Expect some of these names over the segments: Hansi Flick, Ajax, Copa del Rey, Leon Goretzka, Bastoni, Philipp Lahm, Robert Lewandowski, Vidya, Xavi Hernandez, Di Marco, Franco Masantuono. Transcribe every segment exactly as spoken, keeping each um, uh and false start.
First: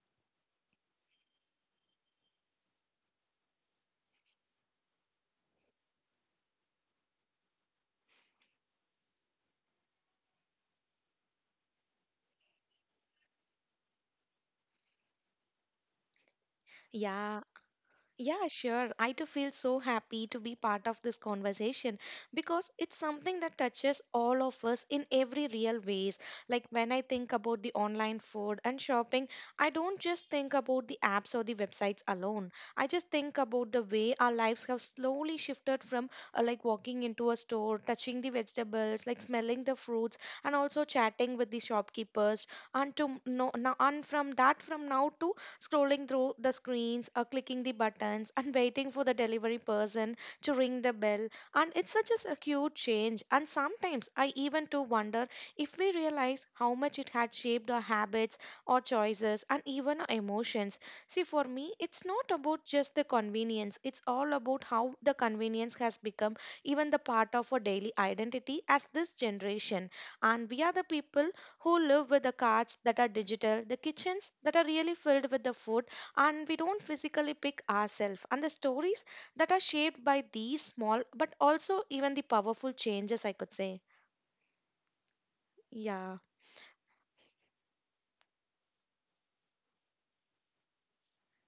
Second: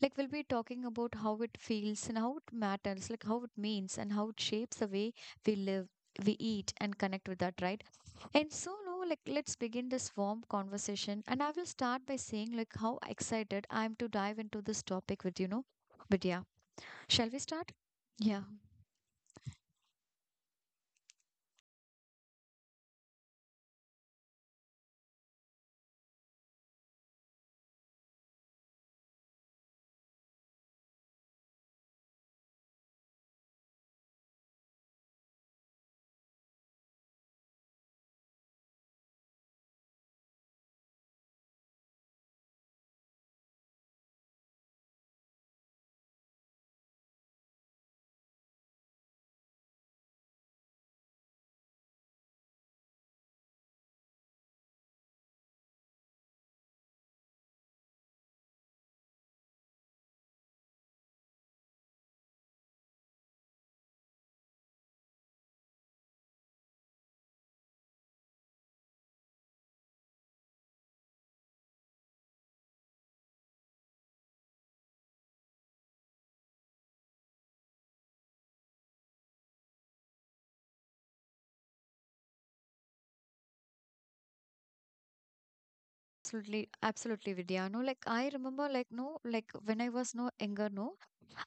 Like we'll be talking about how it feels and how it matters, like how it means and how it shapes the way we live, we eat and connect with that, right? And so now, like, let's begin this warm conversation. And I will start by saying, like, how excited I am to dive into this topic with you, know. Vidya. Shall we Yeah. start? Yeah, Yeah, sure. I too feel so happy to be part of this conversation because it's something that touches all of us in every real ways. Like when I think about the online food and shopping, I don't just think about the apps or the websites alone. I just think about the way our lives have slowly shifted from uh, like walking into a store, touching the vegetables, like smelling the fruits, and also chatting with the shopkeepers. And to no, now, and from that from now to scrolling through the screens, uh, clicking the buttons, and waiting for the delivery person to ring the bell. And it's such a acute change. And sometimes I even to wonder if we realize how much it had shaped our habits, our choices, and even our emotions. See, for me, it's not about just the convenience, it's all about how the convenience has become even the part of our daily identity as this generation. And we are the people who live with the carts that are digital, the kitchens that are really filled with the food, and we don't physically pick ourselves, and the stories that are shaped by these small but also even the powerful changes, I could say. Yeah, absolutely, absolutely, Vidya. No, like I remember, like, no, like when I was no younger, no,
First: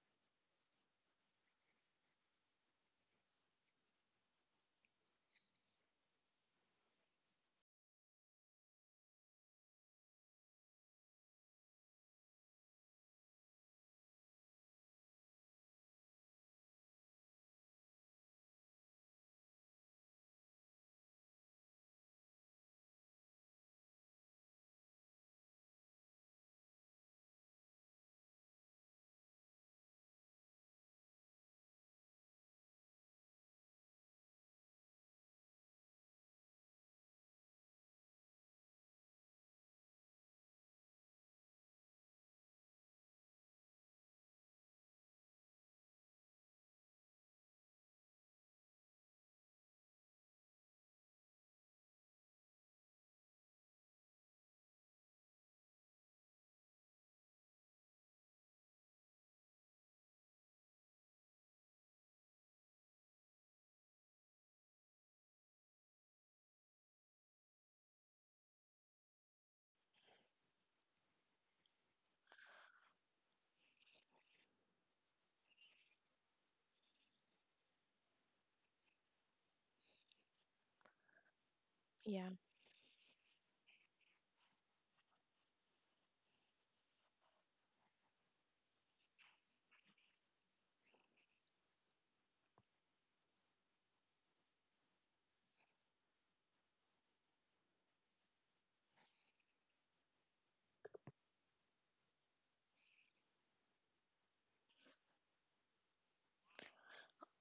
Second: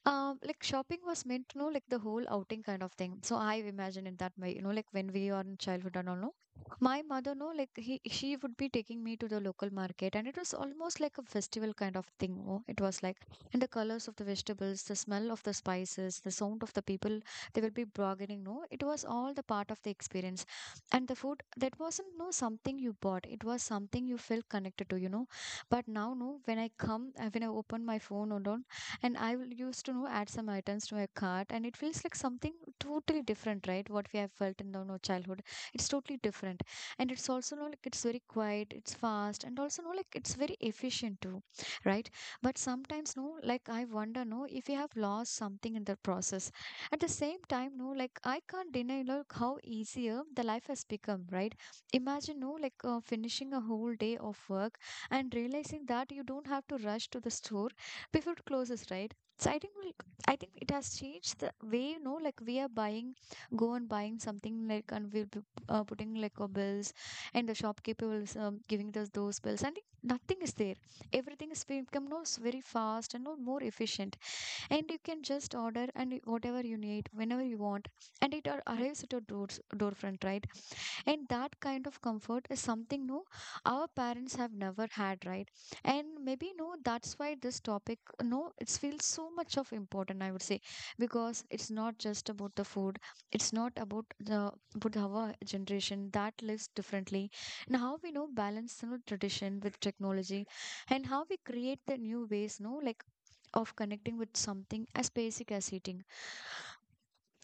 Um, like shopping was meant to know like the whole outing kind of thing. So I imagine in that way, you know, like when we are in childhood and all, no, my mother, no, like he, she would be taking me to the local market, and it was almost like a festival kind of thing. Oh, it was like, and the colors of the vegetables, the smell of the spices, the sound of the people, they will be bargaining. No, it was all the part of the experience, and the food that wasn't no something you bought. It was something you felt connected to, you know. But now, no, when I come, uh, when I open my phone or all and I will used to know add some items to my cart and it feels like something totally different, right? What we have felt in the you childhood. It's totally different. And it's also you know, like it's very quiet, it's fast and also you know, like it's very efficient too, right? But sometimes no, like I wonder no if we have lost something in the process. At the same time, no, like I can't deny like how easier the life has become, right? Imagine no like uh, finishing a whole day of work and realizing that you don't have to rush to the store before it closes, right? So I think we, I think it has changed the way you know, like we are buying, go and buying something like, and we'll be uh, putting like our bills, and the shopkeeper will um, giving us those bills. I think nothing is there. Everything is become no s- very fast and no more efficient, and you can just order and y- whatever you need whenever you want, and it ar- arrives at your doors door front, right? And that kind of yeah. comfort is something no our parents have never had, right? And maybe no that's why this topic no it feels so much of important, I would say, because it's not just about the food, it's not about the about our generation that lives differently, and how we know balance you know, tradition with technology, and how we create the new ways no like of connecting with something as basic as eating.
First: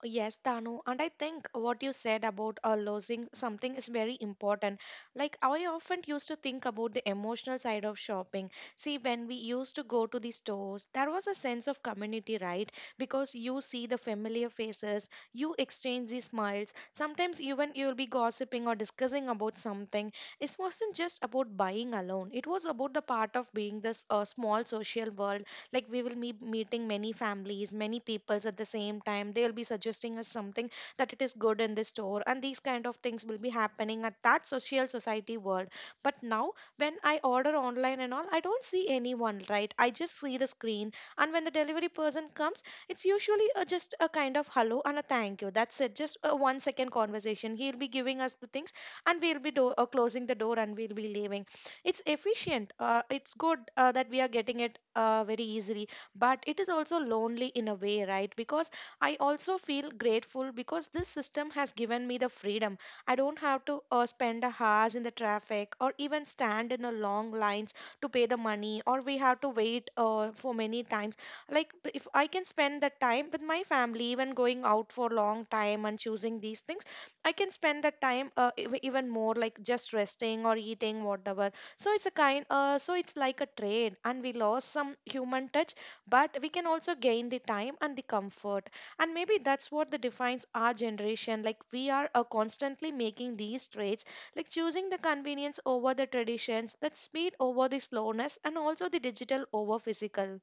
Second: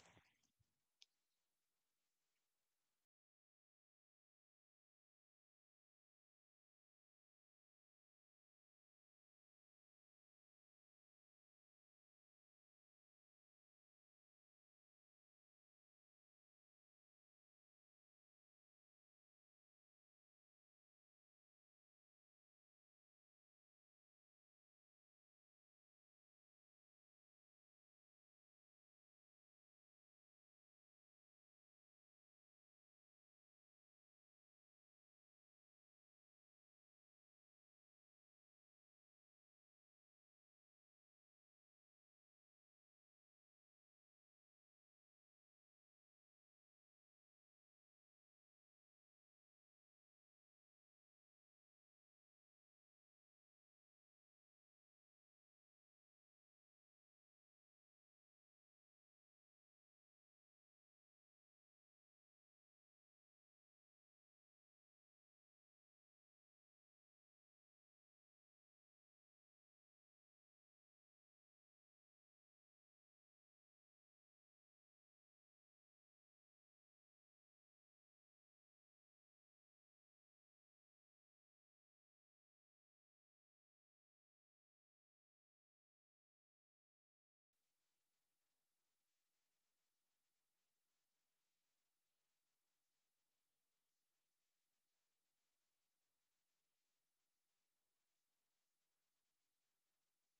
Yes, Danu, and I think what you said about uh, losing something is very important. Like, I often used to think about the emotional side of shopping. See, when we used to go to the stores, there was a sense of community, right? Because you see the familiar faces, you exchange the smiles. Sometimes even you'll be gossiping or discussing about something. It wasn't just about buying alone. It was about the part of being this uh, small social world, like we will be meeting many families, many peoples at the same time. They'll be suggesting us something that it is good in this store, and these kind of things will be happening at that social society world. But now, when I order online and all, I don't see anyone, right? I just see the screen. And when the delivery person comes, it's usually a, just a kind of hello and a thank you. That's it, just a one second conversation. He'll be giving us the things, and we'll be do- uh, closing the door and we'll be leaving. It's efficient, uh, it's good uh, that we are getting it uh, very easily, but it is also lonely in a way, right? Because I also feel grateful, because this system has given me the freedom. I don't have to uh, spend a hours in the traffic or even stand in a long lines to pay the money, or we have to wait uh, for many times. Like, b- if I can spend the time with my family, even going out for long time and choosing these things, I can spend the time uh, ev- even more, like just resting or eating whatever. So it's a kind, uh, so it's like a trade, and we lost some human touch, but we can also gain the time and the comfort. And maybe that's what the defines our generation. Like we are uh, constantly making these trades, like choosing the convenience over the traditions, that speed over the slowness, and also the digital over physical.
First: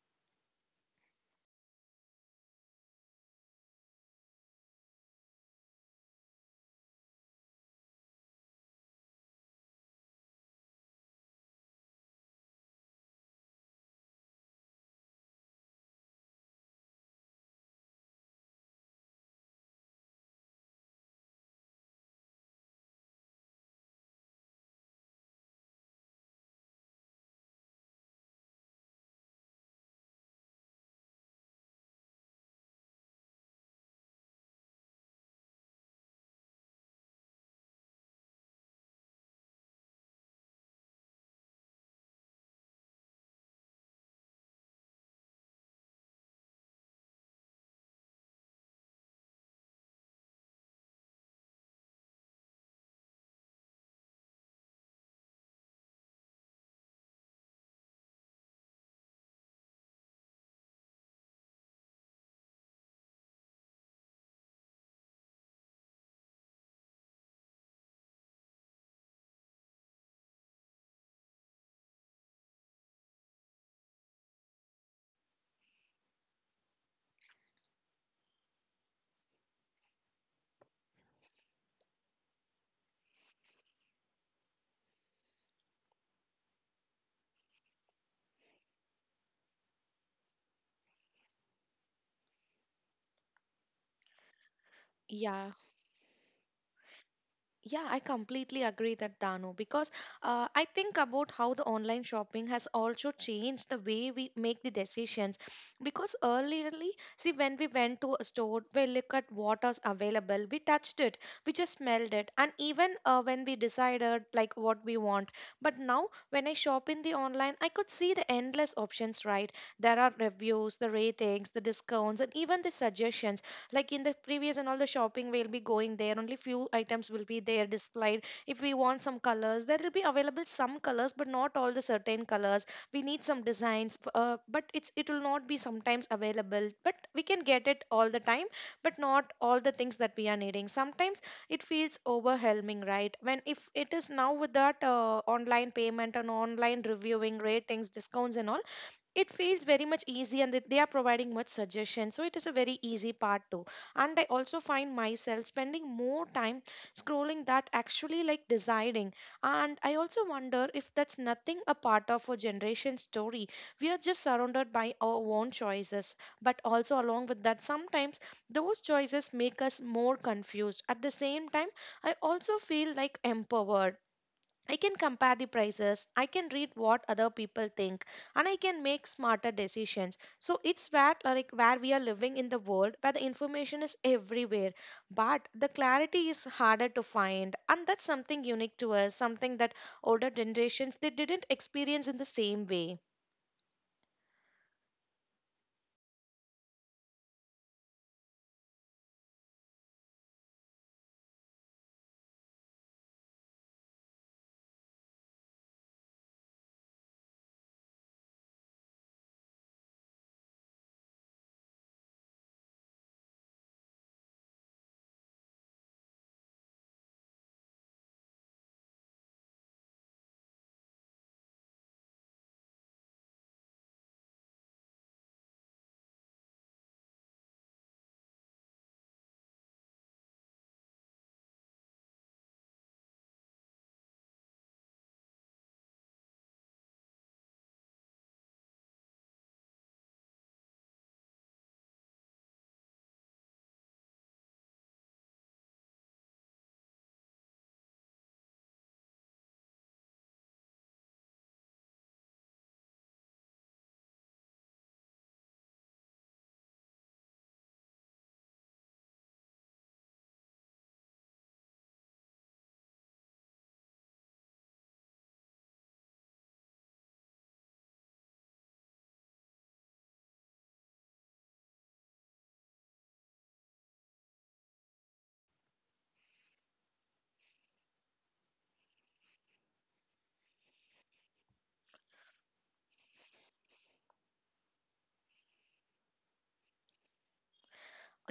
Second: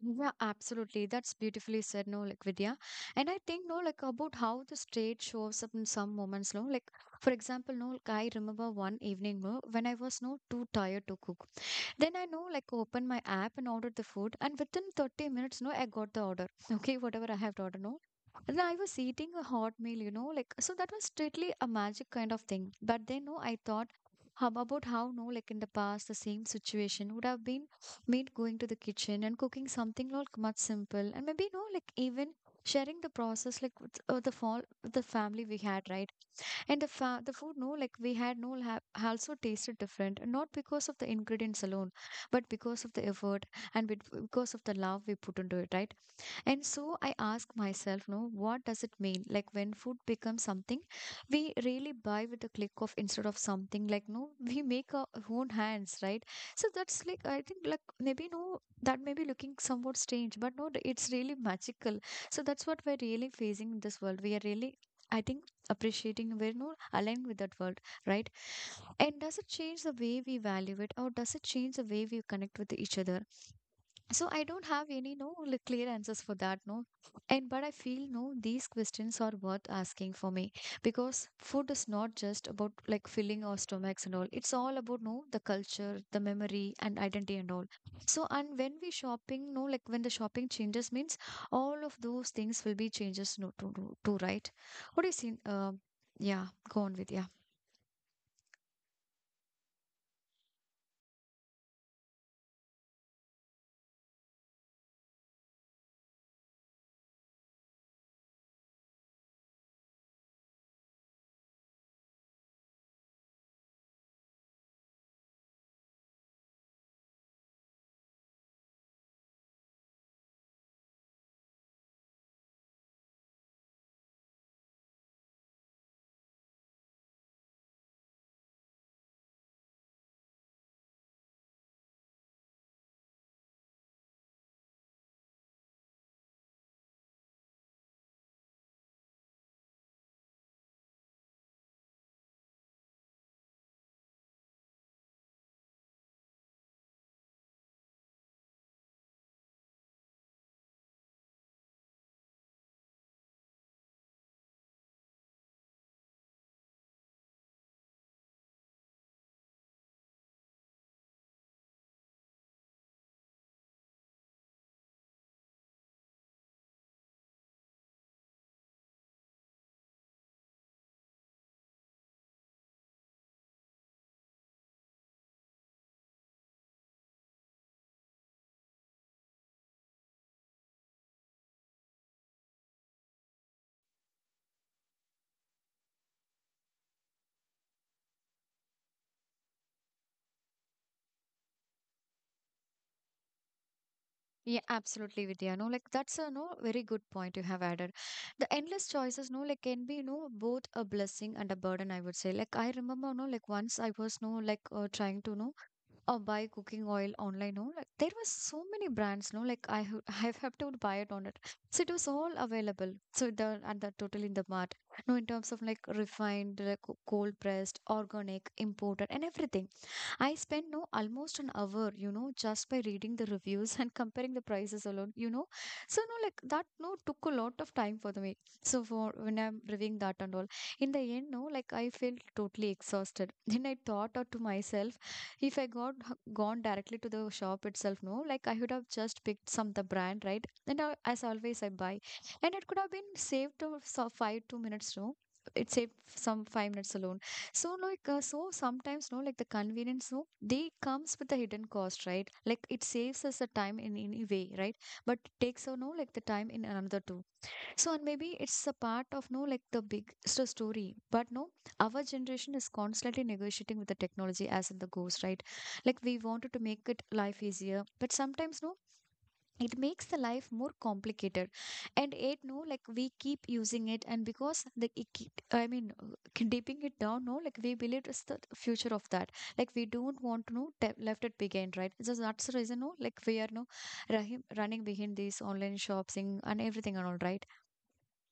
Yeah, absolutely. That's beautifully said, no, like Vidya. And I think, no, like about how the state shows up in some moments, no, like for example, no, like I remember one evening, no, when I was no too tired to cook. Then I know like open my app and ordered the food and within thirty minutes no I got the order. Okay, whatever I have to order no. And I was eating a hot meal, you know, like so that was strictly a magic kind of thing. But then no, I thought how about how no, like in the past the same situation would have been me going to the kitchen and cooking something like much simple and maybe no, like even sharing the process like with uh, the fall with the family we had, right? And the fa the food, no, like we had, no, ha also tasted different, not because of the ingredients alone, but because of the effort and bet- because of the love we put into it, right? And so I ask myself, no, what does it mean? Like when food becomes something we really buy with a click of instead of something like no, we make our own hands, right? So that's like I think like maybe no, that may be looking somewhat strange, but no, it's really magical. So that's what we're really facing in this world. We are really, I think, appreciating we're no aligned with that world, right? And does it change the way we value it or does it change the way we connect with each other? So I don't have any no like, clear answers for that no, and but I feel no these questions are worth asking for me because food is not just about like filling our stomachs and all. It's all about no the culture, the memory and identity and all. So and when we shopping no like when the shopping changes means all of those things will be changes no to to, to right. What do you see? Yeah. Uh, yeah, go on with yeah. Yeah, I completely agree that, Dano, because uh, I think about how the online shopping has also changed the way we make the decisions. Because earlier, see, when we went to a store, we look at what is available, we touched it, we just smelled it, and even uh, when we decided like what we want. But now, when I shop in the online, I could see the endless options. Right, there are reviews, the ratings, the discounts, and even the suggestions. Like in the previous and all the shopping, we'll be going there. Only few items will be there displayed. If we want some colors, there will be available some colors, but not all the certain colors. We need some designs, f- uh, but it's it will not be sometimes available, but we can get it all the time, but not all the things that we are needing. Sometimes it feels overwhelming, right? When if it is now with that uh, online payment and online reviewing, ratings, discounts and all, it feels very much easy, and they they are providing much suggestion, so it is a very easy part too. And I also find myself spending more time scrolling that actually like deciding. And I also wonder if that's nothing a part of a generation story. We are just surrounded by our own choices, but also along with that, sometimes those choices make us more confused. At the same time, I also feel like empowered. I can compare the prices, I can read what other people think, and I can make smarter decisions. So it's where, uh, like where we are living in the world where the information is everywhere, but the clarity is harder to find, and that's something unique to us, something that older generations they didn't experience in the same way. Yeah, absolutely, Vidya. No, like that's a no very good point you have added. The endless choices, no, like can be, no, both a blessing and a burden. I would say. Like I remember, no, like once I was, no, like uh, trying to, no, uh, buy cooking oil online. No, like there was so many brands. No, like I, ha- I have to buy it on it. So it was all available. So the and the total in the mart. No, in terms of like refined, like co- cold pressed, organic, imported, and everything. I spent no almost an hour, you know, just by reading the reviews and comparing the prices alone, you know. So no, like that no took a lot of time for the me. So for when I'm reviewing that and all, in the end, no, like I felt totally exhausted. Then I thought out to myself, if I got gone directly to the shop itself, no, like I would have just picked some the brand, right? And I, as always, I buy, and it could have been saved to so five two minutes, no. It saved some five minutes alone, so like uh, so sometimes no like the convenience no they comes with a hidden cost, right? Like it saves us the time in any way, right? But it takes out no like the time in another too. So and maybe it's a part of no like the big s- story, but no our generation is constantly negotiating with the technology as in the goes, right? Like we wanted to make it life easier but sometimes no it makes the life more complicated. And it no like we keep using it and because the it keep, I mean uh, dipping it down no like we believe it's the future of that. Like we don't want to know te- left it behind, right? So that's the reason no like we are no rahim, running behind these online shopping and everything and all, right?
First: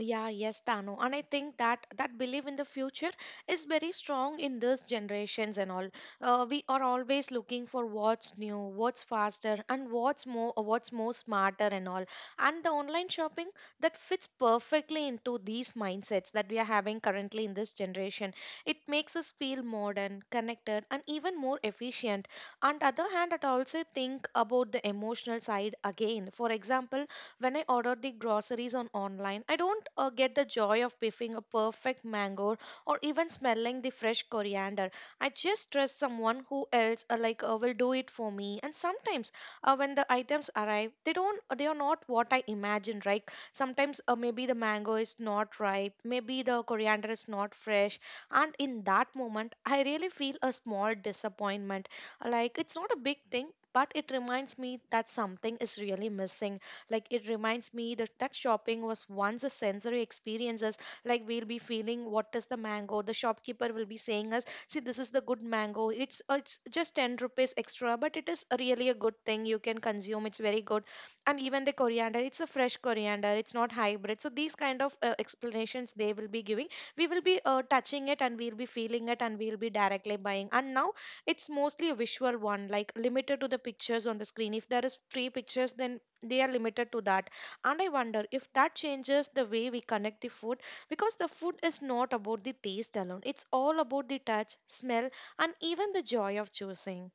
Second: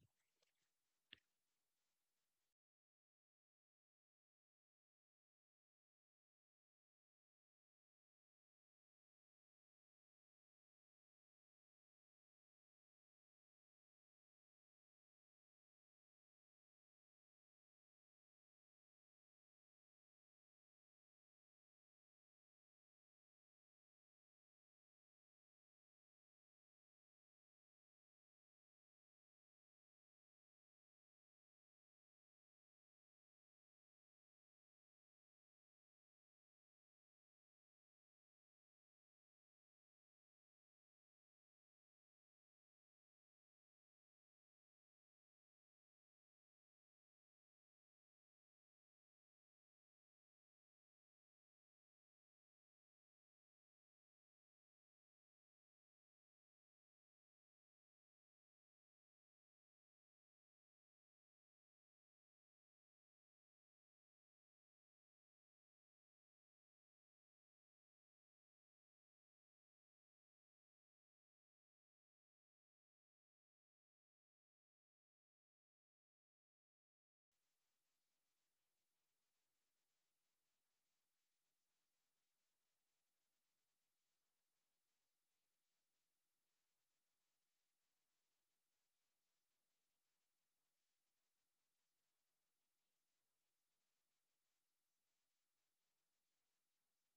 Yeah, yes, Tano. And I think that that belief in the future is very strong in these generations and all. Uh, we are always looking for what's new, what's faster, and what's more, what's more smarter and all. And the online shopping, that fits perfectly into these mindsets that we are having currently in this generation. It makes us feel modern, connected, and even more efficient. On the other hand, I also think about the emotional side again. For example, when I order the groceries on online, I don't uh, get the joy of piffing a perfect mango or even smelling the fresh coriander. I just trust someone who else uh, like uh, will do it for me. And sometimes uh, when the items arrive, they don't uh, they are not what I imagined. Right? Sometimes uh, maybe the mango is not ripe, maybe the coriander is not fresh, and in that moment, I really feel a small disappointment. Like it's not a big thing. But it reminds me that something is really missing. Like it reminds me that that shopping was once a sensory experiences. Like we'll be feeling what is the mango. The shopkeeper will be saying us, see, this is the good mango. It's uh, it's just ten rupees extra, but it is really a good thing. You can consume. It's very good. And even the coriander, it's a fresh coriander. It's not hybrid. So these kind of uh, explanations they will be giving. We will be uh, touching it, and we'll be feeling it, and we'll be directly buying. And now it's mostly a visual one, like limited to the pictures on the screen. If there is three pictures, then they are limited to that. And I wonder if that changes the way we connect the food, because the food is not about the taste alone. It's all about the touch, smell, and even the joy of choosing.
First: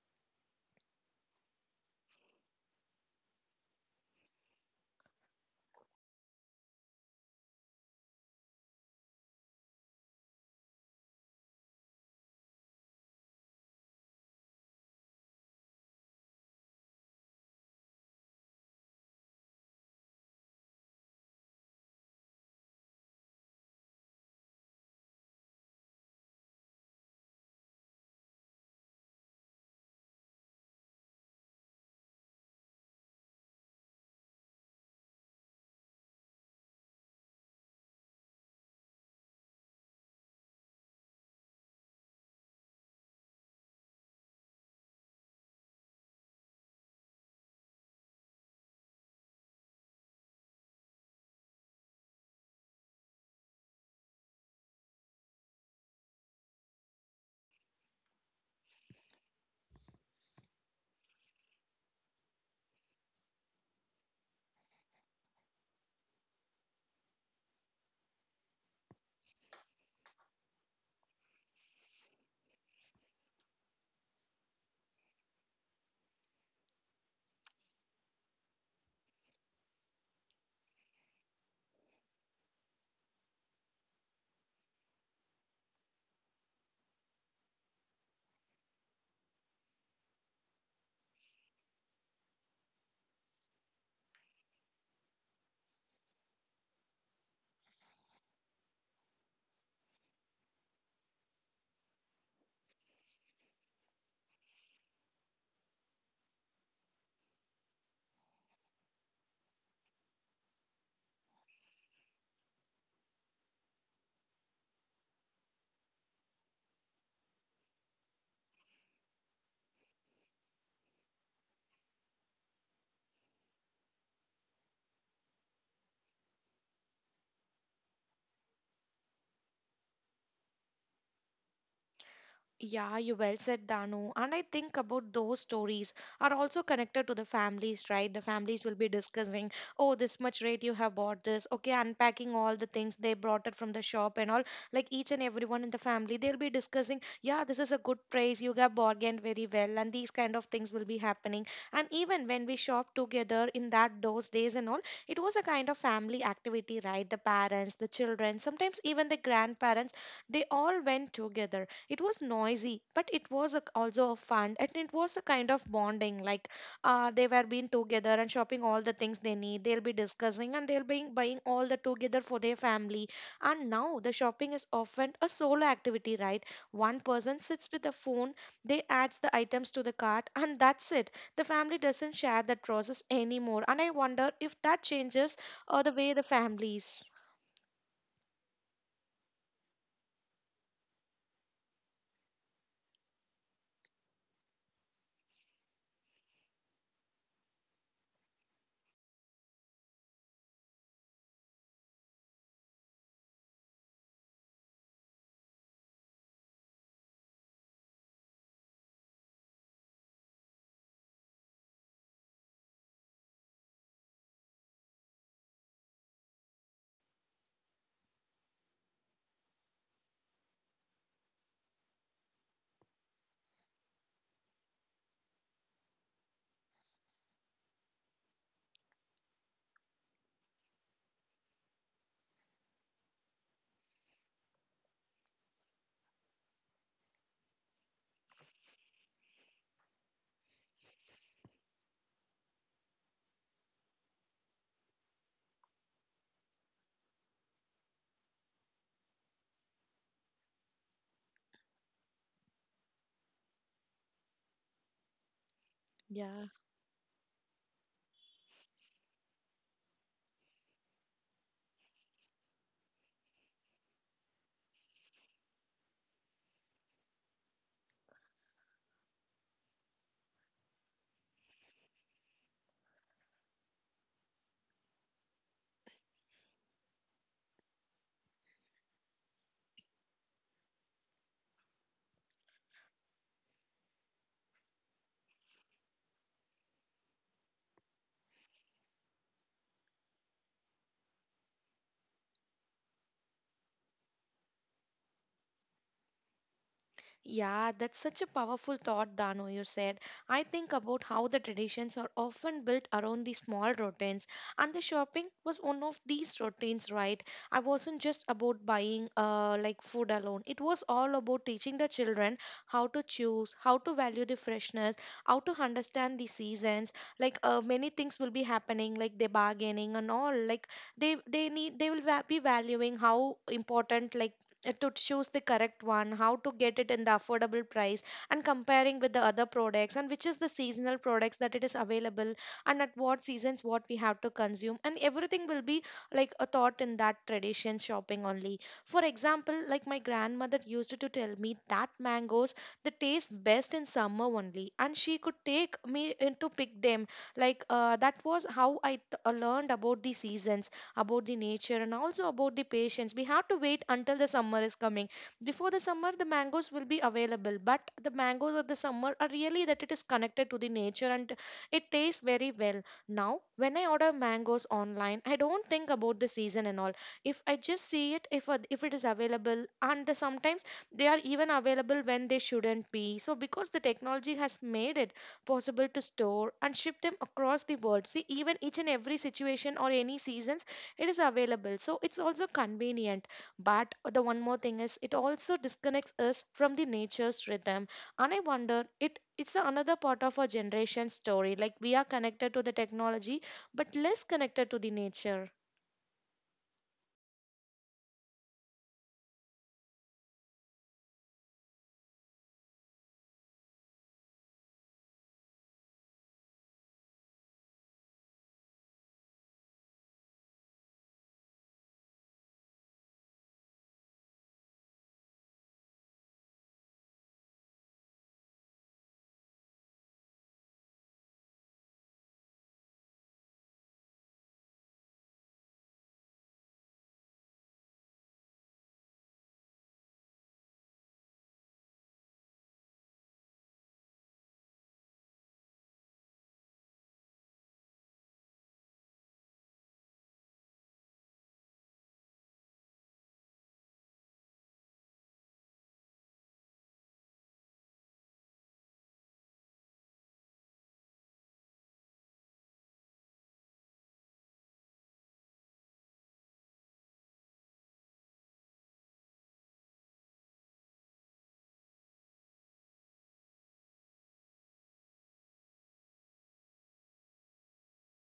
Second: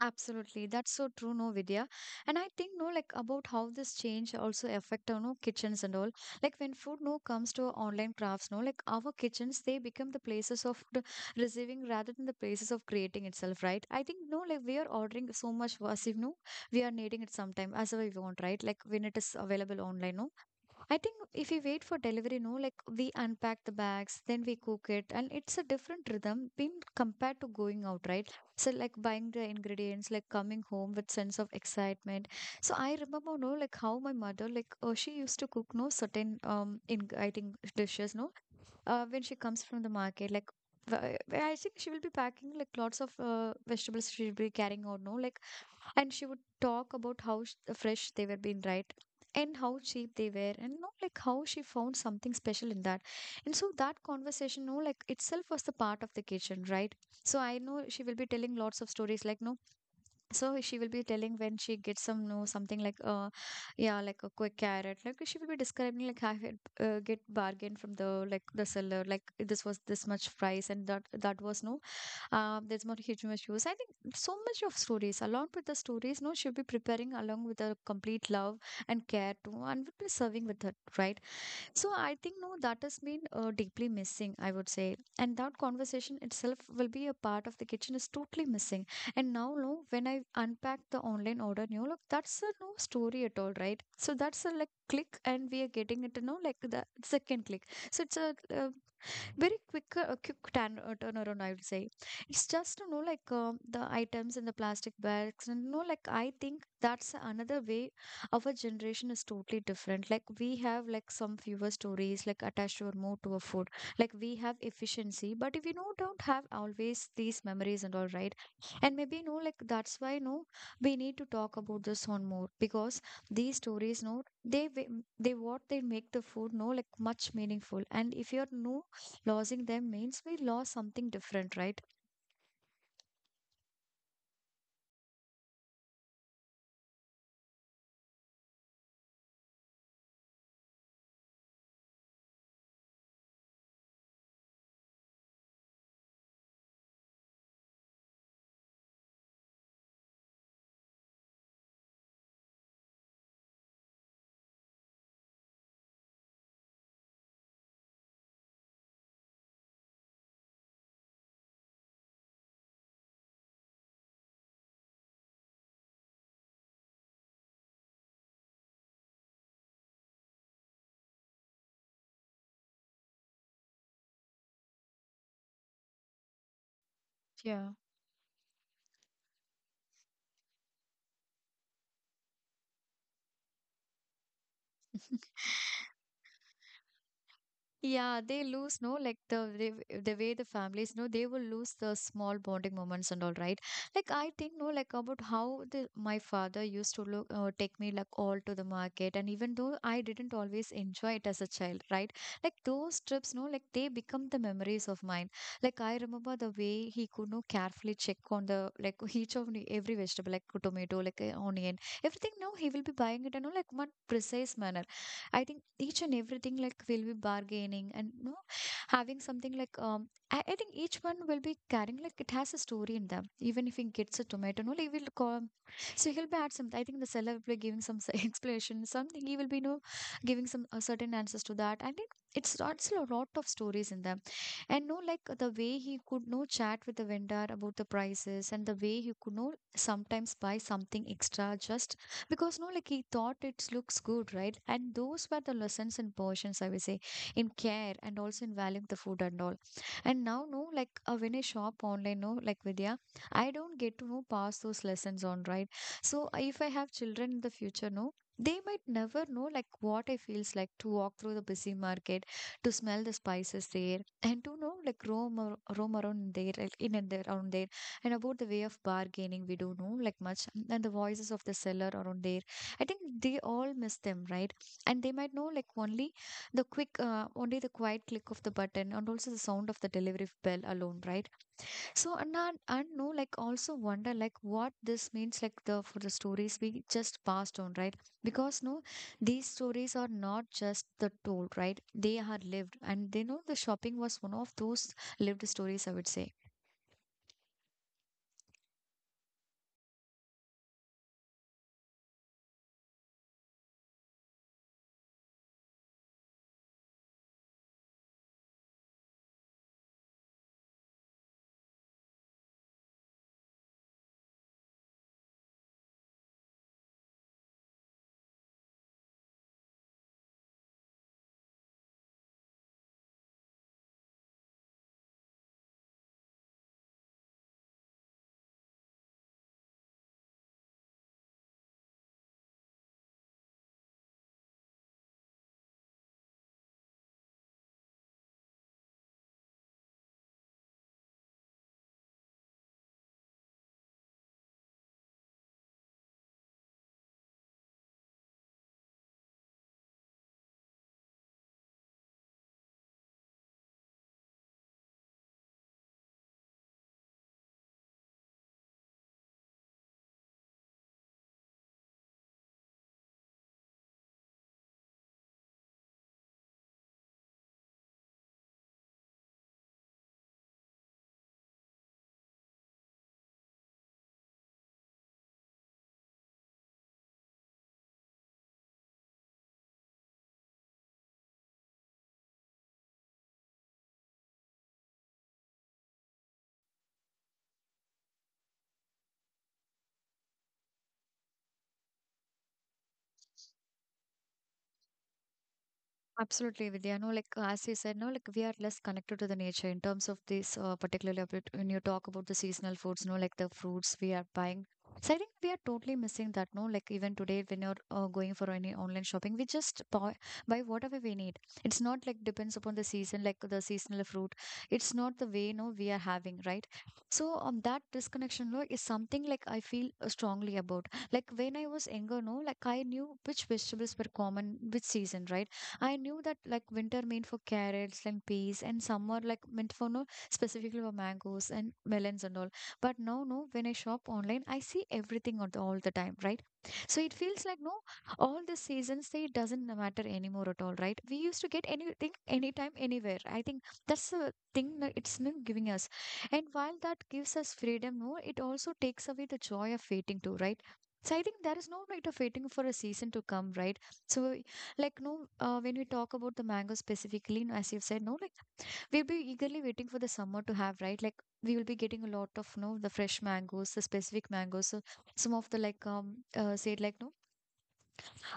Absolutely. That's so true, no, Vidya. And I think, no, like about how this change also affect our no kitchens and all. Like when food no comes to online crafts, no, like our kitchens, they become the places of the receiving rather than the places of creating itself, right? I think, no, like we are ordering so much as if no, we are needing it sometime as well we want, right? Like when it is available online, no. I think if we wait for delivery, no, like we unpack the bags, then we cook it, and it's a different rhythm being compared to going out, right? So like buying the ingredients, like coming home with sense of excitement. So I remember, no, like how my mother, like oh, she used to cook no certain um in I think dishes, no, uh, when she comes from the market, like wh- I think she will be packing like lots of uh, vegetables she'll be carrying out, no, like, and she would talk about how sh- fresh they were being, right, and how cheap they were and you know like how she found something special in that. And so that conversation, no, like itself was the part of the kitchen, right. So I know she will be telling lots of stories, like, no. So she will be telling when she gets some, no, something like uh yeah, like a quick carrot, like she will be describing, like I had uh, get bargain from the like the seller, like this was this much price, and that that was no uh, there's more huge much use, I think. So much of stories along with the stories, no, she'll be preparing along with the complete love and care too, and will be serving with her, right. So I think, no, that has been uh, deeply missing, I would say. And that conversation itself will be a part of the kitchen is totally missing. And now, no, when I unpack the online order, you know, look, that's a no story at all, right? So that's a like click, and we are getting it, you know, like the second click. So it's a, uh very quick uh, quick turn, uh, turnaround, I would say. It's just you know like um, the items in the plastic bags, and you know like I think that's another way our generation is totally different. Like we have like some fewer stories like attached or more to a food, like we have efficiency, but if you know don't have always these memories and all, right. And maybe you know like that's why you know we need to talk about this one more, because these stories, no, they wa- they what they make the food, no, like much meaningful, and if you're no losing them means we lost something different, right? Yeah, you well said, Danu. And I think about those stories are also connected to the families, right? The families will be discussing, oh, this much rate you have bought this. Okay, unpacking all the things they brought it from the shop and all. Like each and everyone in the family, they'll be discussing, yeah, this is a good price. You have bargained very well, and these kind of things will be happening. And even when we shop together in that those days and all, it was a kind of family activity, right? The parents, the children, sometimes even the grandparents, they all went together. It was noisy, but it was a, also a fun, and it was a kind of bonding. Like uh, they were being together and shopping all the things they need. They'll be discussing, and they'll be buying all the together for their family. And now the shopping is often a solo activity, right? One person sits Yeah. with a phone, they adds the items to the cart, and that's it. The family doesn't share that process anymore, and I wonder if that changes uh, the way the families. Yeah, they lose, no, like the the the way the families no they will lose the small bonding moments and all, right? Like I think, no, like about how the my father used to look uh, take me like all to the market, and even though I didn't always enjoy it as a child, right? Like those trips, no, like they become the memories of mine. Like I remember the way he could no carefully check on the like each of the- every vegetable, like tomato, like uh, onion, everything. Now he will be buying it, you know, like one precise manner. I think each and everything like will be bargaining, and you know, having something like um I, I think each one will be carrying like it has a story in them. Even if he gets a tomato, no, he will call. So he'll be at some I think the seller will be giving some s- explanation, something he will be you know, giving some uh, certain answers to that. I think it's starts a lot of stories in them. And no like the way he could no chat with the vendor about the prices, and the way he could no sometimes buy something extra just because no like he thought it looks good, right. And those were the lessons and portions, I would say, in care and also in valuing the food and all. And now no like uh, when I shop online, no like Vidya, I don't get to know pass those lessons on, right. So uh, Yeah. if I have children in the future no they might never know like what it feels like to walk through the busy market, to smell the spices there, and to know like roam, ar- roam around there, like, in and there around there, and about the way of bargaining we don't know like much, and the voices of the seller around there, I think they all miss them, right. And they might know like only the quick uh, only the quiet click of the button, and also the sound of the delivery bell alone, right. So, and I, I know like also wonder like what this means like the for the stories we just passed on, right, because no these stories are not just the told, right, they are lived, and they know the shopping was one of those lived stories, I would say. Yeah, that's such a powerful thought, Dano, you said. I think about how the traditions are often built around these small routines, and the shopping was one of these routines, right? I wasn't just about buying uh, like food alone. It was all about teaching the children how to choose, how to value the freshness, how to understand the seasons. Like uh, many things will be happening, like the bargaining and all. Like they they need they will va- be valuing how important, like, uh, to choose the correct one, how to get it in the affordable price, and comparing with the other products, and which is the seasonal products that it is available, and at what seasons what we have to consume, and everything will be like a thought in that tradition shopping only. For example, like, my grandmother used to tell me that mangoes, they taste best in summer only, and she could take me in to pick them. Like, uh, that was how i th- uh, learned about the seasons, about the nature, and also about the patience. We have to wait until the summer is coming. Before the summer, the mangoes will be available, but the mangoes of the summer are really that it is connected to the nature, and it tastes very well. Now, when I order mangoes online, I don't think about the season and all. If I just see it, if if it is available, and the, sometimes they are even available when they shouldn't be. So because the technology has made it possible to store and ship them across the world. See, even each and every situation or any seasons it is available, so it's also convenient, but the one more thing is it also disconnects us from the nature's rhythm. And I wonder, it it's another part of our generation story, like we are connected to the technology but less connected to the nature. Absolutely, Vidya. No, like uh, as you said, no, like we are less connected to the nature in terms of this, uh, particularly about when you talk about the seasonal foods, no, like the fruits we are buying. So I think we are totally missing that, no, like even today when you're uh, going for any online shopping, we just buy, buy whatever we need. It's not like depends upon the season, like the seasonal fruit. It's not the way, no, we are having, right? So um, that disconnection, no, is something like I feel uh, strongly about. Like when I was younger, no, like I knew which vegetables were common, which season, right? I knew that like winter meant for carrots and peas, and summer like meant for no specifically for mangoes and melons and all. But now no, when I shop online, I see everything on the, all the time, right? So it feels like no, all the seasons they doesn't matter anymore at all, right? We used to get anything, anytime, anywhere. I think that's the thing that it's not giving us. And while that gives us freedom, no, it also takes away the joy of waiting too, right? So I think there is no right of waiting for a season to come, right? So, like, no, uh, when we talk about the mango specifically, no, as you've said, no, like we'll be eagerly waiting for the summer to have, right? Like, we will be getting a lot of, no, the fresh mangoes, the specific mangoes. So some of the, like, um, uh, said, like, no,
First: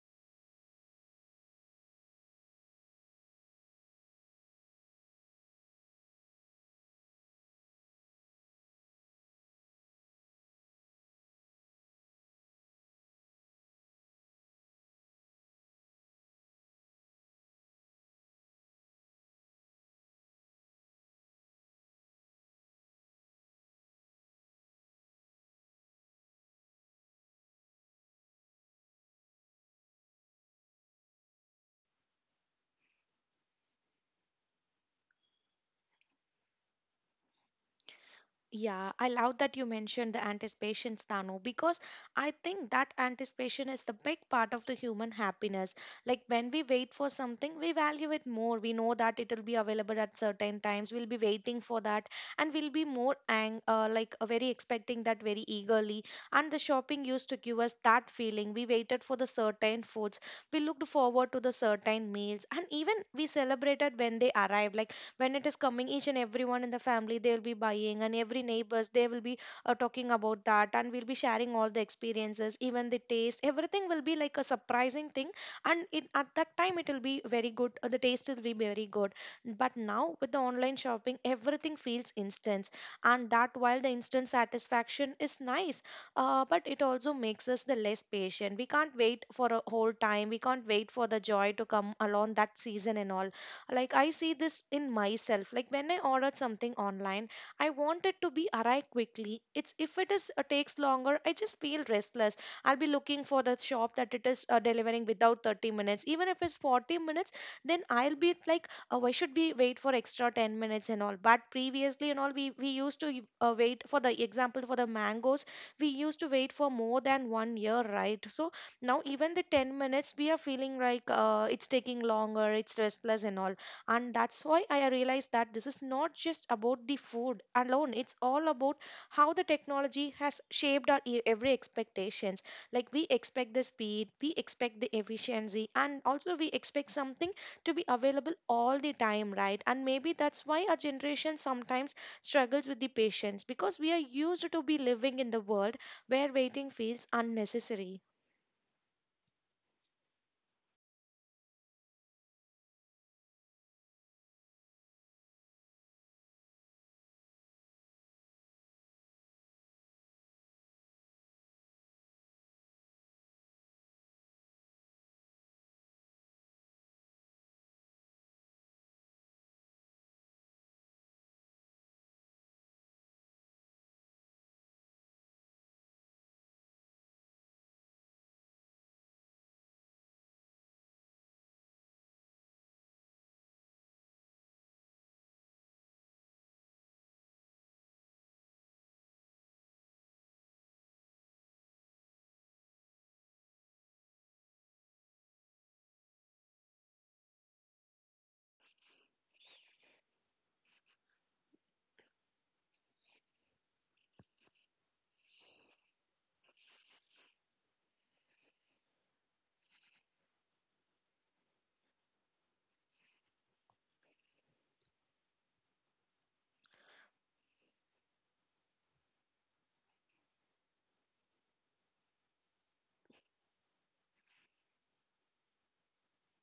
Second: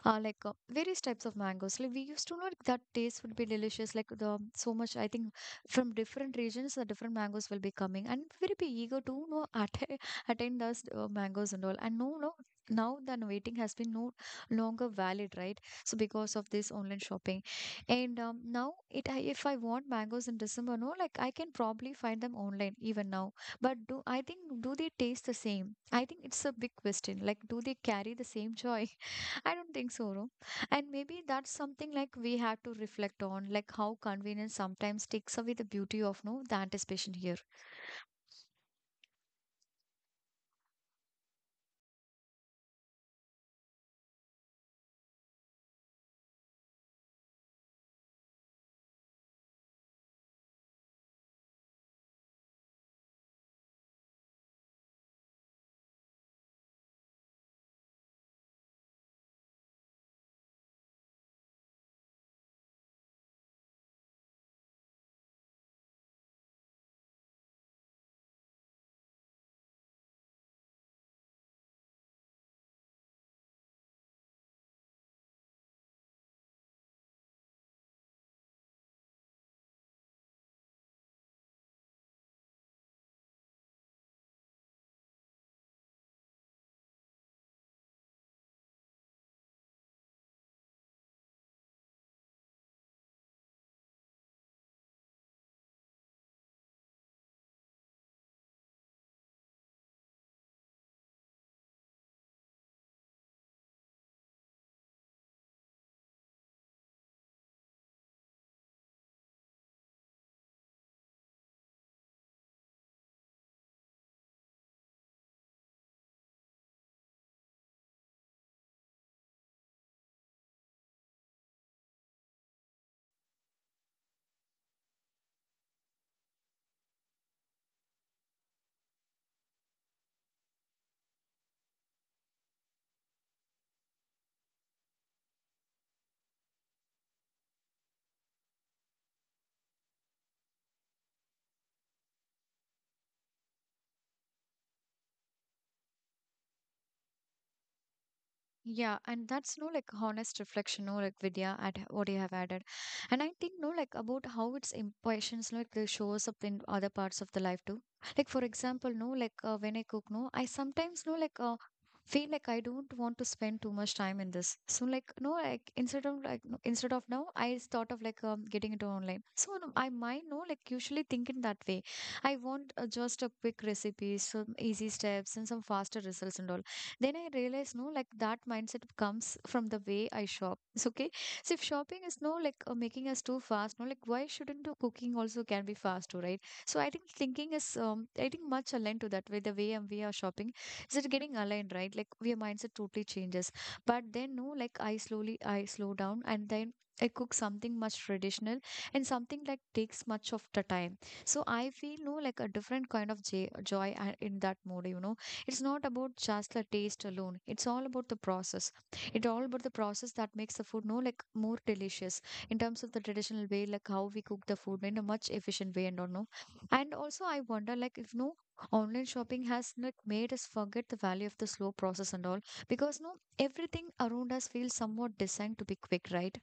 uh, like uh, various types of mangoes. Like we used to know like, that taste would be delicious. Like the um, so much, I think, from different regions, the different mangoes will be coming, and we will be eager to know atta- attain those uh, mangoes and all. And no, no, now the waiting has been no longer valid, right? So because of this online shopping, and um, now it I, if I want mangoes in December, no, like I can probably find them online even now. But do I think do they taste the same? I think it's a big question. Like, do they carry the same joy? I don't think so, no. And maybe that's something like we have to reflect on, like how convenience sometimes takes away the beauty of no the anticipation here. Yeah, I love that you mentioned the anticipation, Stanu, because I think that anticipation is the big part of the human happiness. Like when we wait for something, we value it more. We know that it will be available at certain times. We'll be waiting for that, and we'll be more ang uh, like, uh, very expecting that very eagerly. And the shopping used to give us that feeling. We waited for the certain foods. We looked forward to the certain meals, and even we celebrated when they arrived. Like when it is coming, each and everyone in the family, they'll be buying, and every neighbors, they will be uh, talking about that, and we'll be sharing all the experiences, even the taste, everything will be like a surprising thing. And it, at that time, it will be very good, uh, the taste will be very good. But now with the online shopping, everything feels instant, and that while the instant satisfaction is nice, uh, but it also makes us the less patient. We can't wait for a whole time, we can't wait for the joy to come along that season and all. Like, I see this in myself. Like when I ordered something online, I want it to be arrive quickly. It's, if it is uh, takes longer, I just feel restless. I'll be looking for the shop that it is uh, delivering without thirty minutes, even if it's forty minutes, then I'll be like, oh, why should we wait for extra ten minutes and all? But previously and all, we we used to uh, wait for, the example, for the mangoes, we used to wait for more than one year, right? So now even the ten minutes, we are feeling like, uh, it's taking longer, it's restless and all. And that's why I realized that this is not just about the food alone, it's all about how the technology has shaped our e- every expectations. Like, we expect the speed, we expect the efficiency, and also we expect something to be available all the time, right? And maybe that's why our generation sometimes struggles with the patience, because we are used to be living in the world where waiting feels unnecessary. Yeah, and that's no like honest reflection, no like Vidya at h- what you have added, and I think no like about how its impressions like they shows up in other parts of the life too. Like for example, no like uh, when I cook, no, I sometimes no like uh, feel like I don't want to spend too much time in this. So like no like instead of like no, instead of now I thought of like um, getting it online. So no, I might no like usually thinking that way. I want uh, just a quick recipe, some easy steps, and some faster results and all. Then I realize no like that mindset comes from the way I shop. It's okay. So if shopping is no like uh, making us too fast, no like why shouldn't the cooking also can be fast too, right? So I think thinking is um, I think much aligned to that way, the way um, we are shopping, is it getting aligned, right, like your mindset totally changes. But then no like i slowly I slow down, and then I cook something much traditional, and something like takes much of the time. So I feel no like a different kind of j- joy uh, in that mode, you know. It's not about just the taste alone. It's all about the process. It's all about the process that makes the food no like more delicious in terms of the traditional way, like how we cook the food in a much efficient way and all no. And also I wonder like if no online shopping has not made us forget the value of the slow process and all, because no everything around us feels somewhat designed to be quick, right?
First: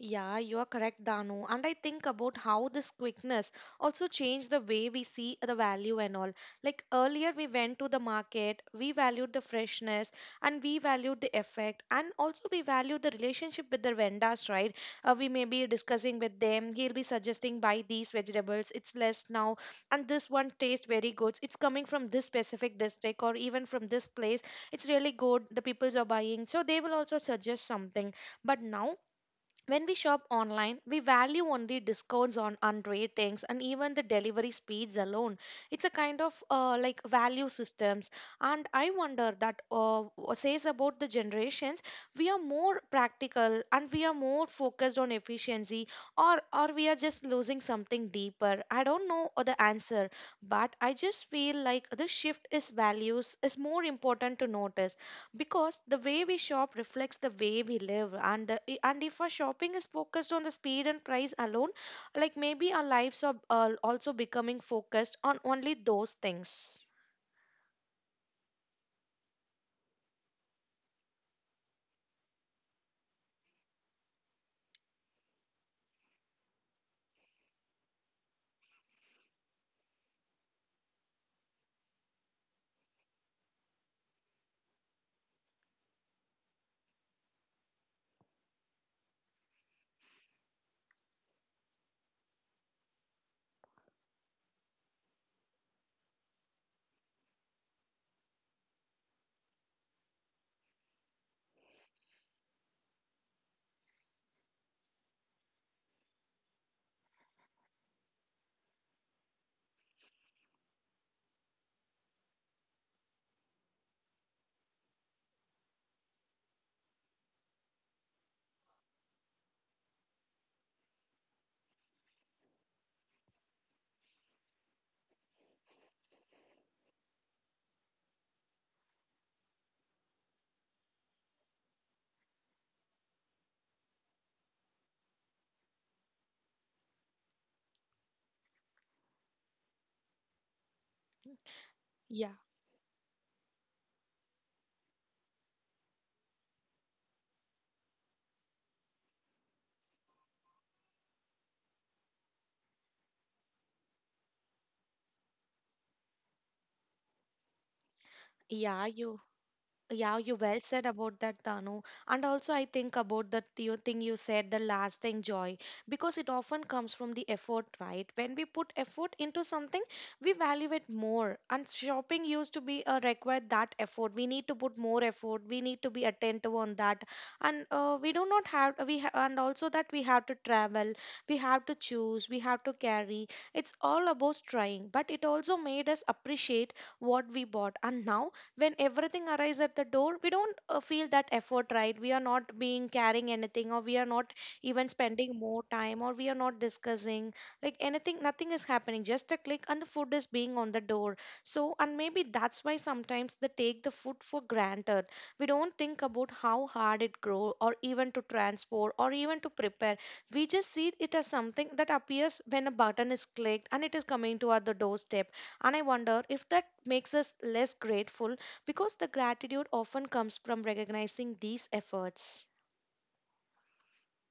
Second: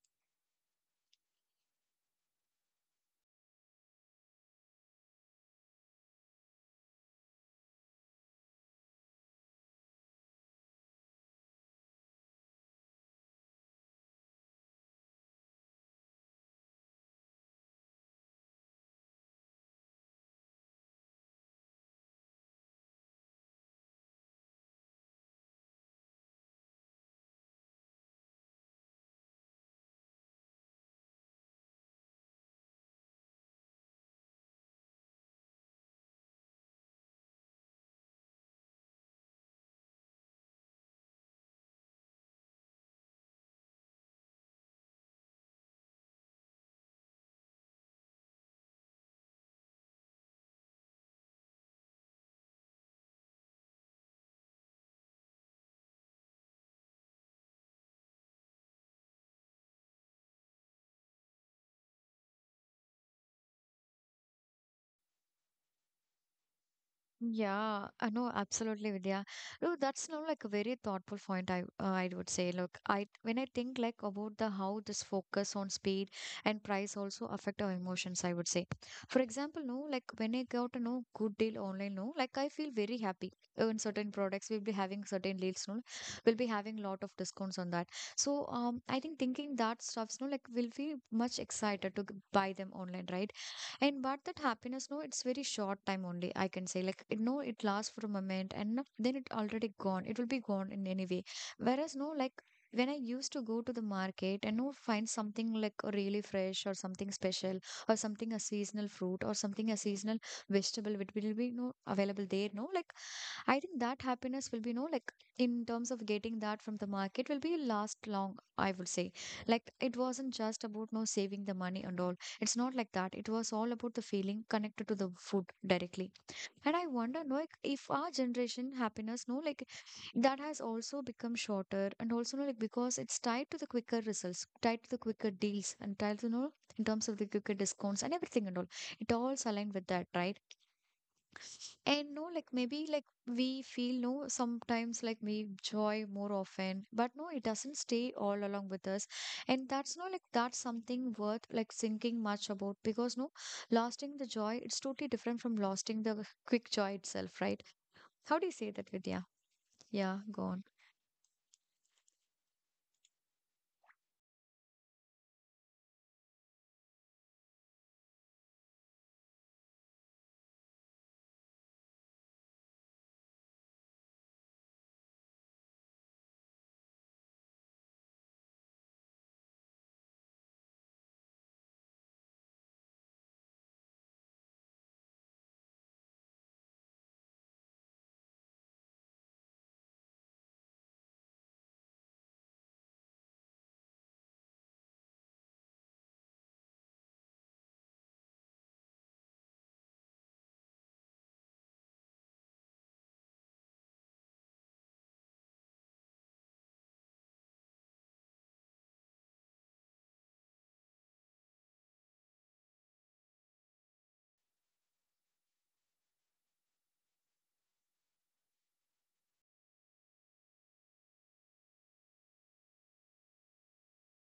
Yeah, you are correct, Danu. And I think about how this quickness also changed the way we see the value and all. Like earlier, we went to the market, we valued the freshness, and we valued the effect, and also we valued the relationship with the vendors, right? Uh, we may be discussing with them, he'll be suggesting buy these vegetables, it's less now, and this one tastes very good. It's coming from this specific district or even from this place, it's really good. The peoples are buying, so they will also suggest something. But now, when we shop online, we value only discounts on unread things and even the delivery speeds alone. It's a kind of, uh, like, value systems. And I wonder that, uh, what says about the generations. We are more practical and we are more focused on efficiency, or or we are just losing something deeper. I don't know the answer, but I just feel like the shift is values is more important to notice, because the way we shop reflects the way we live. And the, i- and if our shopping is focused on the speed and price alone, like, maybe our lives are uh, also becoming focused on only those things. Yeah, I know absolutely, Vidya. No, that's not like a very thoughtful point. I uh, I would say, look, I when I think like about the how this focus on speed and price also affect our emotions. I would say, for example, no, like when I got a no good deal online, no, like I feel very happy. Uh, In certain products, we'll be having certain deals, no, we'll be having lot of discounts on that. So, um, I think thinking that stuffs, no, like we'll feel much excited to g- buy them online, right? And but that happiness, no, it's very short time only, I can say. Like it, no, it lasts for a moment and no- then it already gone, it will be gone in any way. Whereas, no, like when I used to go to the market and no find something like really fresh or something special or something a seasonal fruit or something a seasonal vegetable which will be no available there, no, like I think that happiness will be, no, like in terms of getting that from the market will be last long, I would say. Like it wasn't just about no saving the money and all. It's not like that. It was all about the feeling connected to the food directly. And I wonder, no, like, if our generation happiness, no, like that has also become shorter and also, no, like because it's tied to the quicker results, tied to the quicker deals and tied to, no, in terms of the quicker discounts and everything and all. It all's aligned with that, right? And, no, Yeah. like maybe like we feel no sometimes like we joy more often, but no, it doesn't stay all along with us. And that's, no, like that's something worth like thinking much about because, no, lasting the joy, it's totally different from lasting the quick joy itself, right? How do you say yeah that, you Vidya? Yeah, Yeah, you go well on. said about that, Tanu. And also, I think about that you thing you said, the lasting joy, because it often comes from the effort, right? When we put effort into something, we value it more. And shopping used to be, uh, required that effort. We need to put more effort. We need to be attentive on that. And uh, we do not have we ha- and also that we have to travel. We have to choose. We have to carry. It's all about trying. But it also made us appreciate what we bought. And now when everything arrives at the door, we don't uh, feel that effort, right? We are not being carrying anything, or we are not even spending more time, or we are not discussing like anything. Nothing is happening, just a click and the food is being on the door. So, and maybe that's why sometimes they take the food for granted. We don't think about how hard it grow, or even to transport, or even to prepare. We just see it as something that appears when a button is clicked and it is coming to our the doorstep. And I wonder if that makes us less grateful, because the gratitude often comes from recognizing these efforts.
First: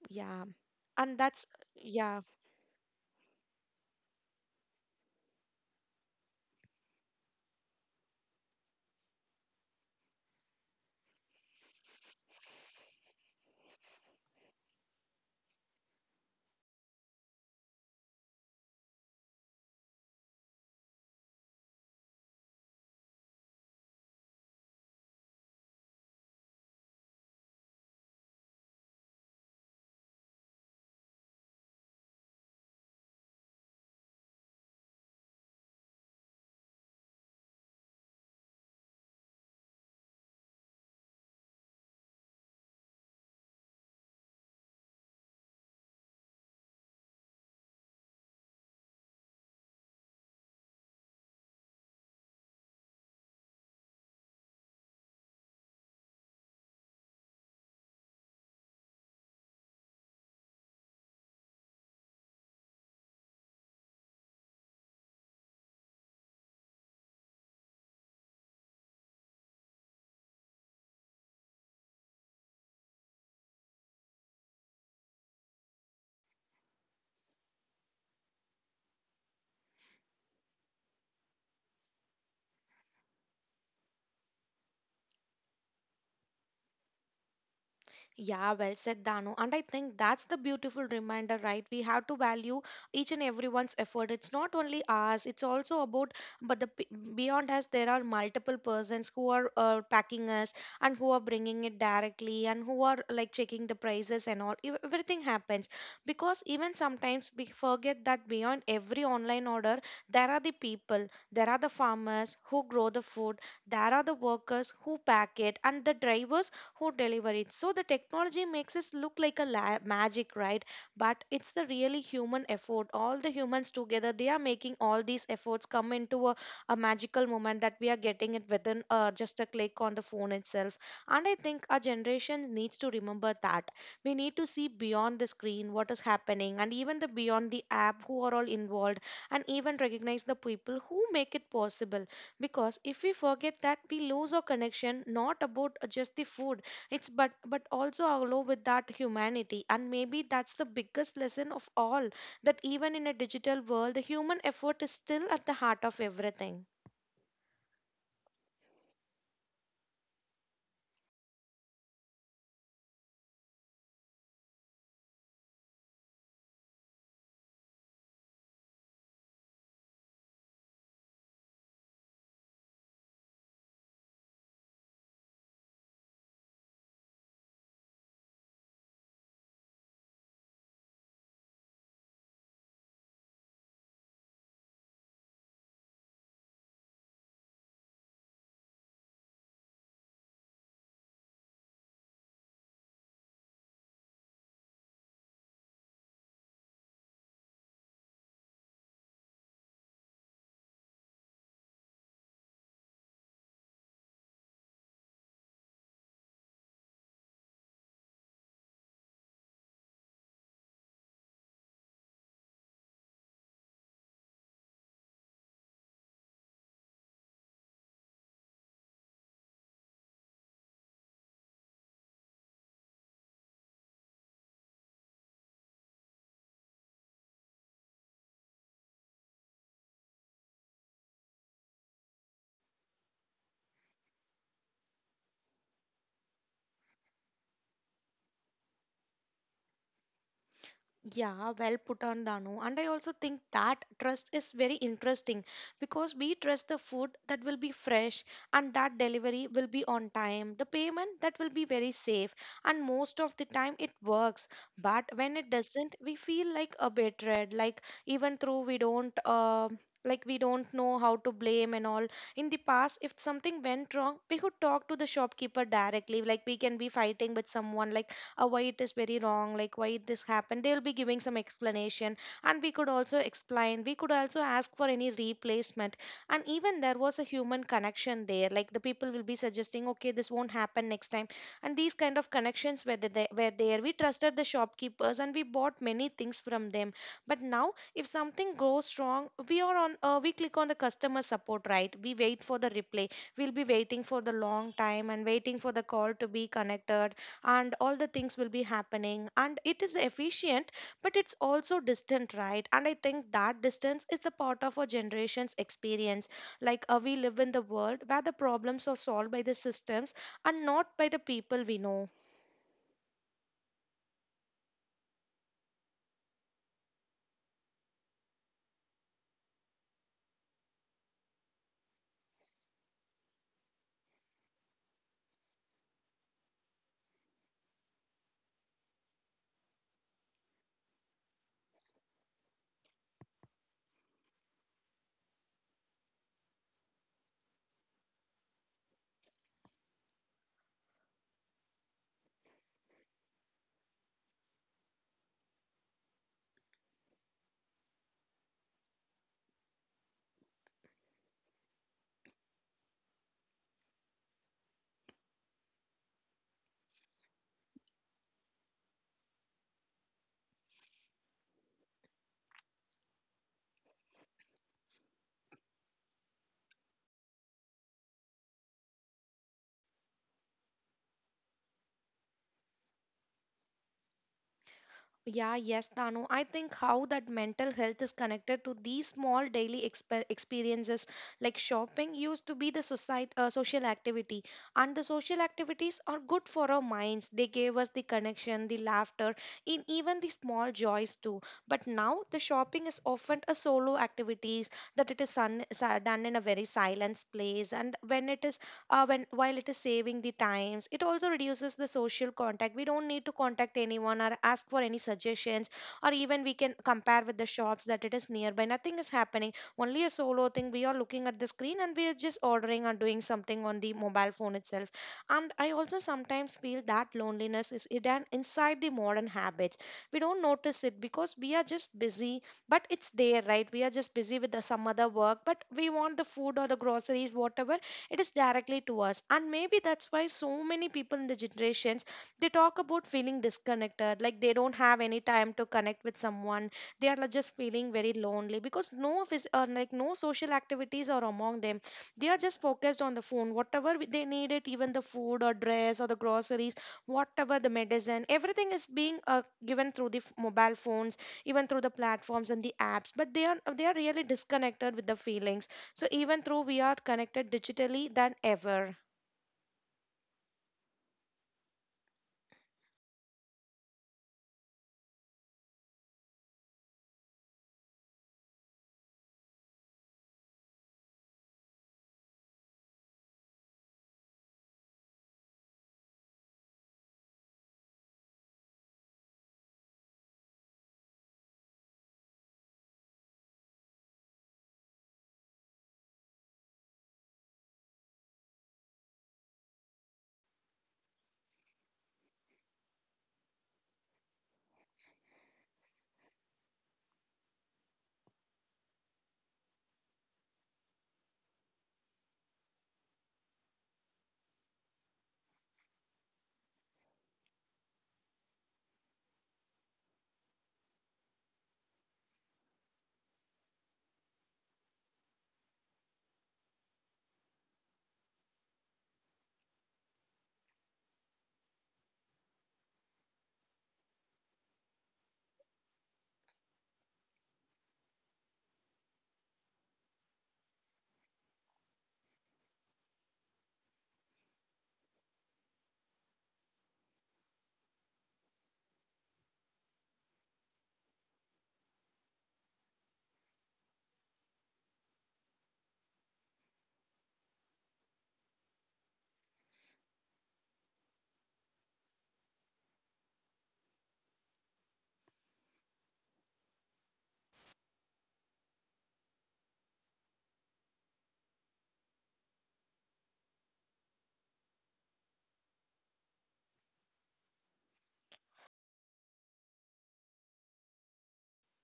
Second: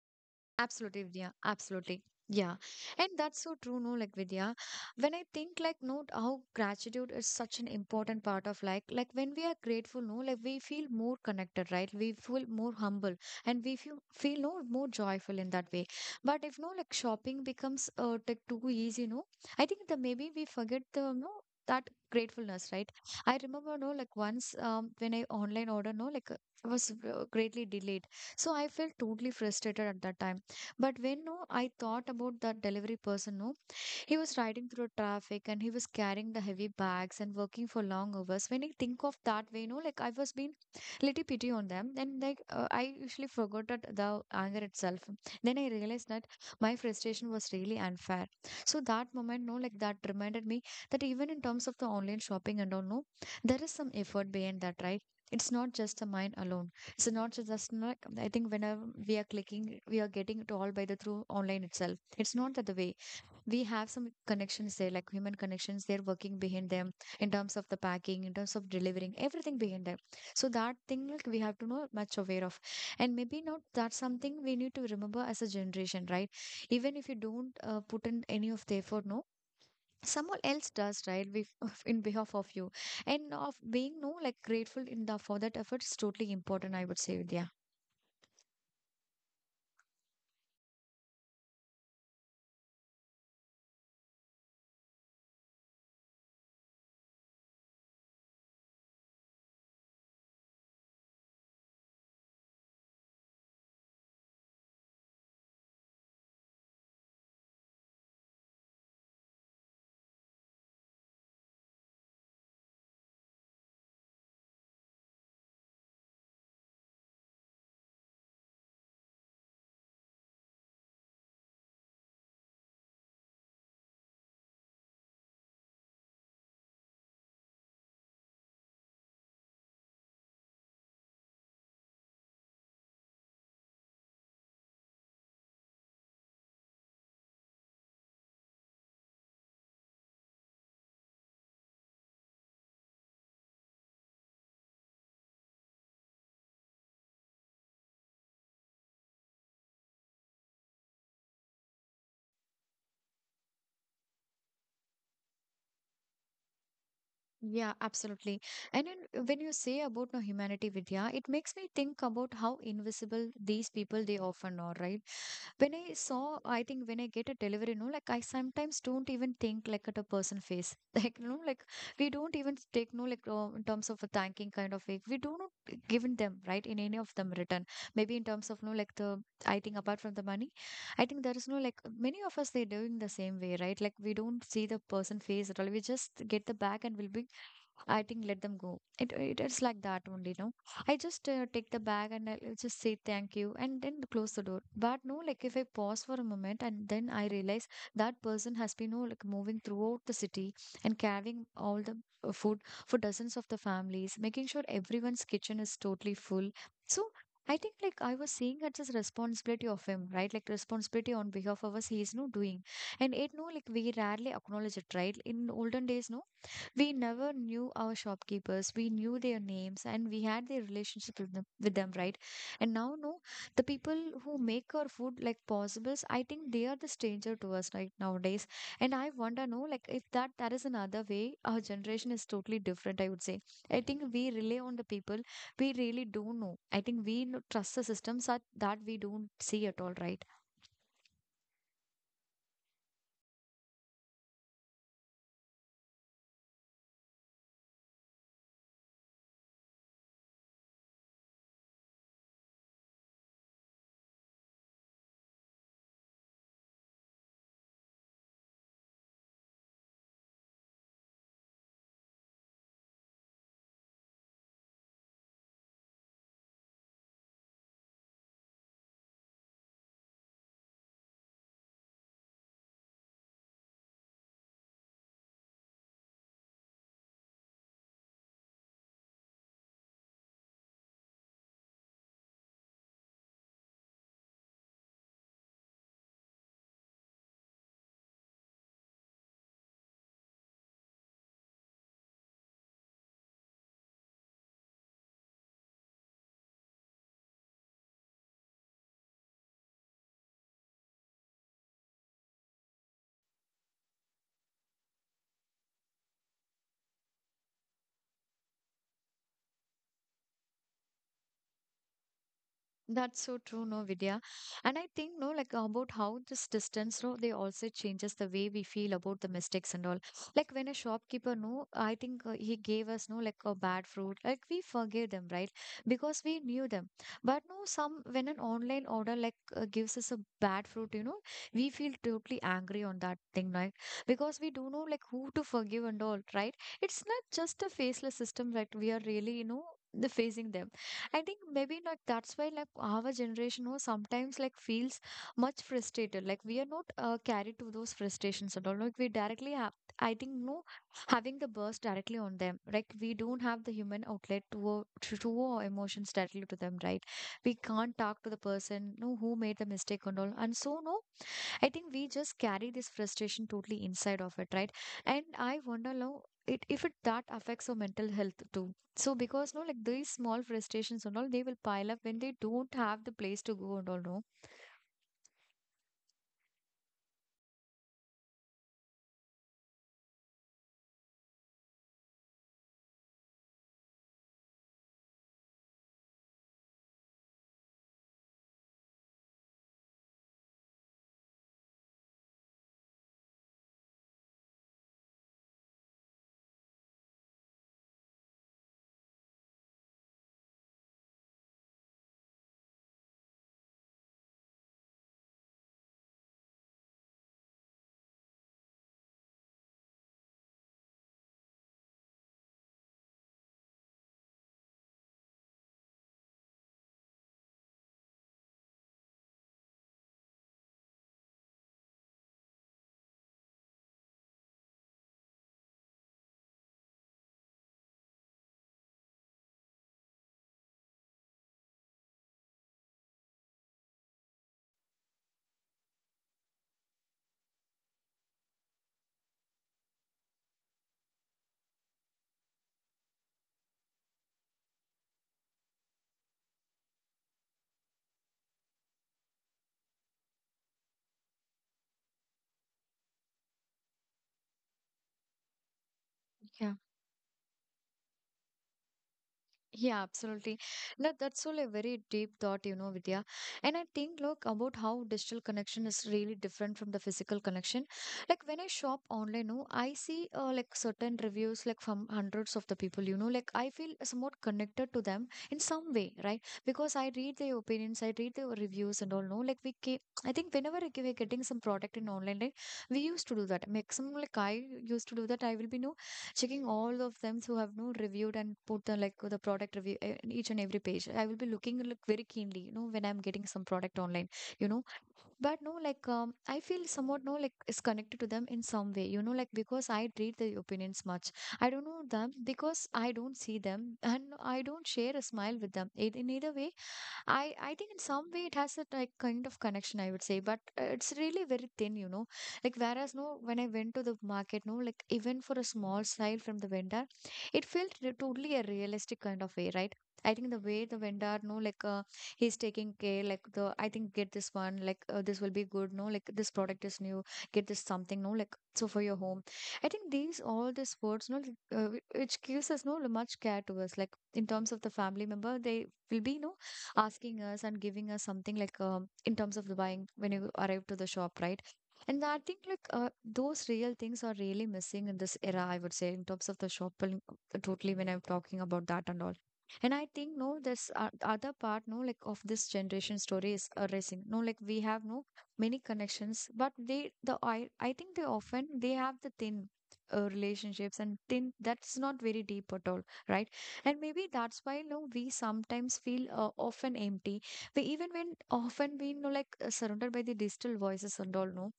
Yeah. Absolutely, and Vidya. that's Absolutely. yeah Yeah. And that's so true, no, like Vidya. When I think like note how gratitude is such an important part of like like when we are grateful, no, like we feel more connected, right? We feel more humble and we feel feel no more joyful in that way. But if no like shopping becomes uh like too easy, no, I think that maybe we forget the no that gratefulness, right? I remember no like once um when I online order no like uh, was uh, greatly delayed. So I felt totally frustrated at that time, but when no, I thought about that delivery person, no, he was riding through traffic and he was carrying the heavy bags and working for long hours. When I think of that way, you know, like I was being little pity on them. Then like uh, I usually forgot that the anger itself. Then I realized that my frustration was really unfair. So that moment, no, like that reminded me that even in terms of the online shopping and all, no, there is some effort behind that, right? It's not just the mind alone. It's not ju- just like I think whenever we are clicking, we are getting it all by the through online itself. It's not that the way we have some connections there, like human connections. They're working behind them in terms of the packing, in terms of delivering, everything behind them. So that thing, like we have to know much aware of, and maybe not. That's something we need to remember as a generation, right? Even if you don't uh, put in any of the effort, no. Someone else does, right? We, in behalf of you, and of being no like grateful in the for that effort is totally important. I would say, Vidya. Yeah, well said, Dano. And I think that's the beautiful reminder, right? We have to value each and everyone's effort. It's not only us, it's also about, but the p- beyond us, there are multiple persons who are uh, packing us, and who are bringing it directly, and who are like checking the prices and all. Ev- Everything happens, because even sometimes we forget that beyond every online order, there are the people, there are the farmers who grow the food, there are the workers who pack it, and the drivers who deliver it. So the technology makes us look like a la- magic, right? But it's the really human effort. All the humans together, they are making all these efforts come into a, a magical moment that we are getting it within, uh, just a click on the phone itself. And I think our generation needs to remember that we need to see beyond the screen what is happening, and even the beyond the app who are all involved, and even recognize the people who make it possible. Because if we forget that, we lose our connection, not about uh, just the food, it's, but but also, along with that, humanity. And maybe that's the biggest lesson of all, that even in a digital world, the human effort is still at the heart of everything. Yeah, absolutely. And then uh, when you say about no humanity, Vidya, it makes me think about how invisible these people they often are, right? When I saw, I think when I get a delivery, no, like I sometimes don't even think like at a person face, like you know, like we don't even take no like uh, in terms of a thanking kind of way. We don't given them right in any of them return. Maybe in terms of no like the I think apart from the money, I think there is no like many of us they're doing the same way, right? Like we don't see the person face at all. We just get the bag and we'll be I think let them go. It it is like that only, no? I just uh, take the bag and I'll just say thank you and then close the door. But no, like if I pause for a moment and then I realize that person has been, no, like moving throughout the city and carrying all the uh, food for dozens of the families, making sure everyone's kitchen is totally full. So I think like I was seeing it's his responsibility of him, right? Like responsibility on behalf of us, he is no doing. And it no, like we rarely acknowledge it, right? In olden days, no, we never knew our shopkeepers, we knew their names and we had their relationship with them, with them, right? And now no the people who make our food like possibles, I think they are the stranger to us, right, nowadays. And I wonder, no, like if that that is another way our generation is totally different, I would say. I think we rely on the people we really don't know. I think we no- trust the systems that, that we don't see at all, right? Yeah, well put on Danu. And I also think that trust is very interesting, because we trust the food that will be fresh, and that delivery will be on time, the payment that will be very safe, and most of the time it works. But when it doesn't, we feel like a betrayed, like even though we don't uh, like, we don't know how to blame and all. In the past, if something went wrong, we could talk to the shopkeeper directly, like we can be fighting with someone, like, uh, why it is very wrong, like why this happened, they'll be giving some explanation. And we could also explain, we could also ask for any replacement. And even there was a human connection there, like the people will be suggesting, okay, this won't happen next time. And these kind of connections were the- there, were there. We trusted the shopkeepers, and we bought many things from them. But now if something goes wrong, we are on, uh, we click on the customer support, right? We wait for the reply. We'll be waiting for the long time and waiting for the call to be connected, and all the things will be happening, and it is efficient, but it's also distant, right? And I think that distance is the part of our generation's experience. Like, uh, we live in the world where the problems are solved by the systems and not by the people we know. That's so true, no, Vidya. And I think, no, like about how this distance, no, they also changes the way we feel about the mistakes and all. Like when a shopkeeper, no, I think uh, he gave us, no, like a bad fruit. Like we forgave them, right? Because we knew them. But no, some when an online order like uh, gives us a bad fruit, you know, we feel totally angry on that thing, right? Because we don't know like who to forgive and all, right? It's not just a faceless system that we are really, you know, the facing them. I think maybe like that's why like our generation who sometimes like feels much frustrated. Like we are not uh, carried to those frustrations at all. Like we directly have, I think, no, having the burst directly on them. Like we don't have the human outlet to uh, to, to our emotions directly to them, right? We can't talk to the person, no, who made the mistake and all. And so no, I think we just carry this frustration totally inside of it, right? And I wonder now it if it that affects our mental health too. So because no, like these small frustrations and all, they will pile up when they don't have the place to go and all, no? Yeah, yes, Tanu. I think how that mental health is connected to these small daily expe- experiences like shopping used to be the society, uh, social activity, and the social activities are good for our minds. They gave us the connection, the laughter, in even the small joys too. But now the shopping is often a solo activities that it is un- sa- done in a very silent place, and when it is uh, when while it is saving the times it also reduces the social contact. We don't need to contact anyone or ask for any suggestions or even we can compare with the shops that it is nearby. Nothing is happening, only a solo thing. We are looking at the screen and we are just ordering or doing something on the mobile phone itself. And I also sometimes feel that loneliness is hidden inside the modern habits. We don't notice it because we are just busy, but it's there, right? We are just busy with the, some other work, but we want the food or the groceries, whatever it is, directly to us. And maybe that's why so many people in the generations, they talk about feeling disconnected, like they don't have any time to connect with someone. They are like, just feeling very lonely because no phys- or like no social activities are among them. They are just focused on the phone, whatever we- they need it, even the food or dress or the groceries, whatever the medicine. Everything is being uh, given through the f- mobile phones, even through the platforms and the apps. But they are, they are really disconnected with the feelings, so even though Yeah. we are connected digitally than ever. Yeah, absolutely. Look, that's all a very deep thought, you know, Vidya. And I think, look, about how digital connection is really different from the physical connection. Like when I shop online, no, I see uh, like certain reviews, like from hundreds of the people, you know, like I feel somewhat connected to them in some way, right? Because I read their opinions, I read their reviews and all, no, like we keep, I think whenever we're getting some product in online, like we used to do that. Maximum, like I used to do that, I will be, no, checking all of them who have no reviewed and put the like the product review eh, in each and every page. I will be looking like very keenly, you know, when I'm getting some product online, you know. But no, like um, I feel somewhat no like is connected to them in some way, you know, like because I read their opinions much. I don't know them because I don't see them and I don't share a smile with them. Ei- In either way, I I think in some way it has a like kind of connection, I would say, but uh, it's really very thin, you know. Like whereas no, when I went to the market, no, like even for a small style from the vendor, it felt re- totally a realistic kind of way, right? I think the way the vendor, no, like uh, he's taking care, like the I think get this one, like uh, this will be good, no, like this product is new, get this something, no, like so for your home. I think these all these words, no, like, uh, whi- which gives us no much care to us, like in terms of the family member, they will be no asking us and giving us something like um, in terms of the buying when you arrive to the shop, right? And I think like uh, those real things are really missing in this era, I would say, in terms of the shopping, uh, totally when I'm talking about that and all. And I think no, this uh, other part, no, like of this generation story is uh, racing. No, like we have no many connections, but they the I I think they often they have the thin uh, relationships and thin that's not very deep at all, right? And maybe that's why, you know we sometimes feel, uh, often empty. We even when often we, you know like uh, surrounded by the digital voices and all, no.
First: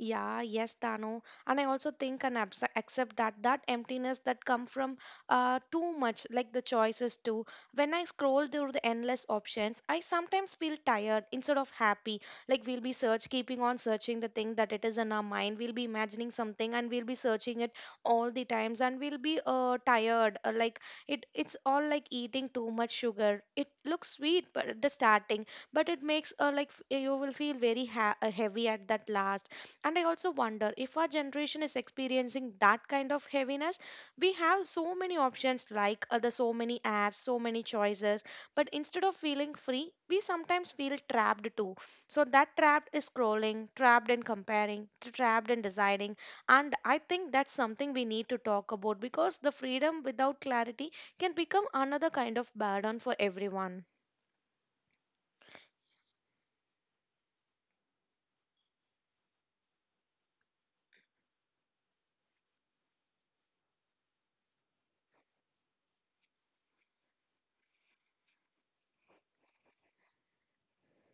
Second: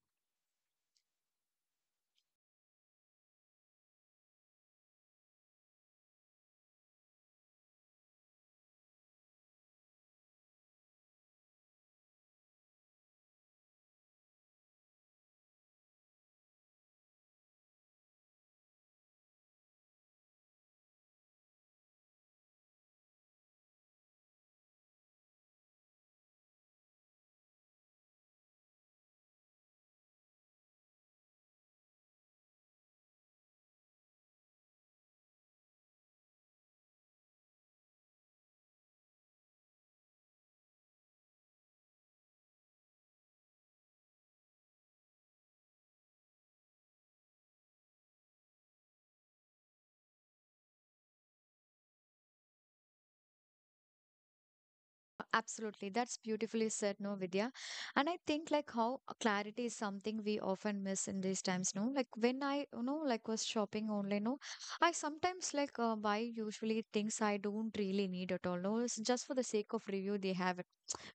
Yeah, yes, Dano. And I also think and abs- accept that that emptiness that come from uh, too much, like the choices too. When I scroll through the endless options, I sometimes feel tired instead of happy. Like we'll be search, keeping on searching the thing that it is in our mind. We'll be imagining something and we'll be searching it all the times, and we'll be uh, tired. Uh, like it, it's all like eating too much sugar. It looks sweet, but at the starting, but it makes uh, like f- you will feel very ha- uh, heavy at that last. And I also wonder if our generation is experiencing that kind of heaviness. We have so many options, like other so many apps, so many choices, but instead of feeling free, we sometimes feel trapped too. So that trapped is scrolling, trapped in comparing, trapped in deciding. And I think that's something we need to talk about because the freedom without clarity can become another kind of burden for everyone. Absolutely, that's beautifully said, no, Vidya. And I think like how clarity is something we often miss in these times, no, like when I, you know like was shopping online, no, I sometimes like, uh, buy usually things I don't really need at all, no. It's just for the sake of review they have.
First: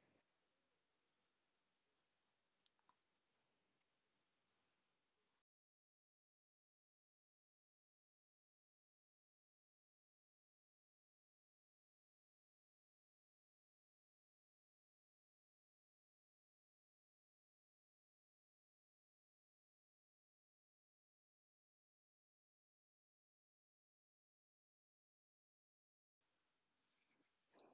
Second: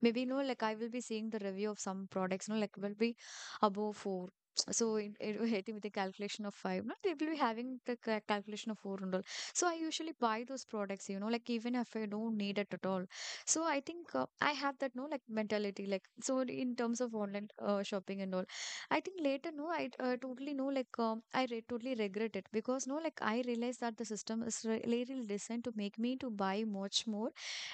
Maybe, you know, like I will be seeing the review of some products, you know, like will be above four. So it, it will hit me with a calculation of five. Not they will be having the ca- calculation of four and all. So I usually buy those products, you know, like even if I don't need it at all. So I think, uh, I have that, no, like mentality, like so in terms of online, uh, shopping and all. I think later, no, I, uh, totally know, like, um, I re totally regret it because, no, like, I realized that the system is re- really designed to make me to buy much more,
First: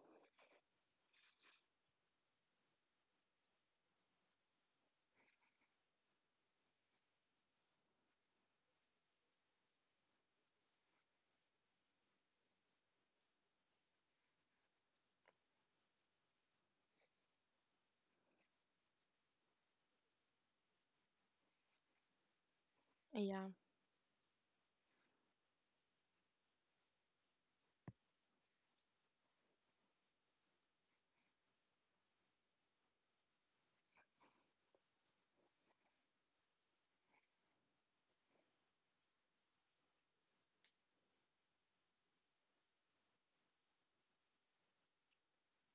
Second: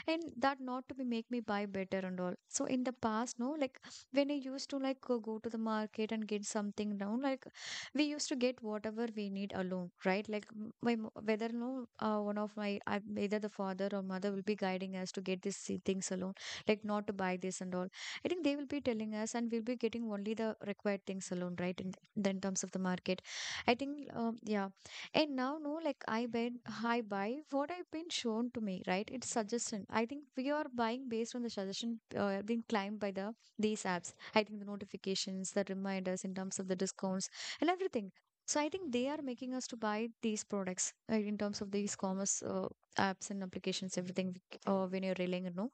and that not to be make me buy better and all. So in the past, no, like when I used to like go go to the market and get something down, like we used to get whatever we need alone, right, like m- my mo- whether, no, uh, one of my I, either the father or mother will be guiding us to get these thi- things alone, like not to buy this and all. I think they will be telling us and we'll be getting only the required things alone, right, in, th- in terms of the market. Yeah. I think, um, yeah. And now, no, like I buy, I buy what I've been shown to me, right? It's suggestion. I think we are buying based on the suggestion, uh, being climbed by the these apps. I think the notifications, the reminders in terms of the discounts and everything. So I think they are making us to buy these products, uh, in terms of these commerce, uh, apps and applications, everything, uh, when you're relying on. No?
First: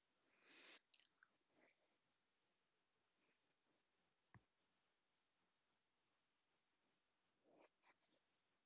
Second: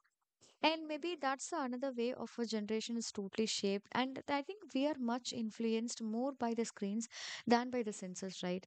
And maybe that's the another way of a generation is totally shaped. And I think we are much influenced more by the screens than by the sensors, right?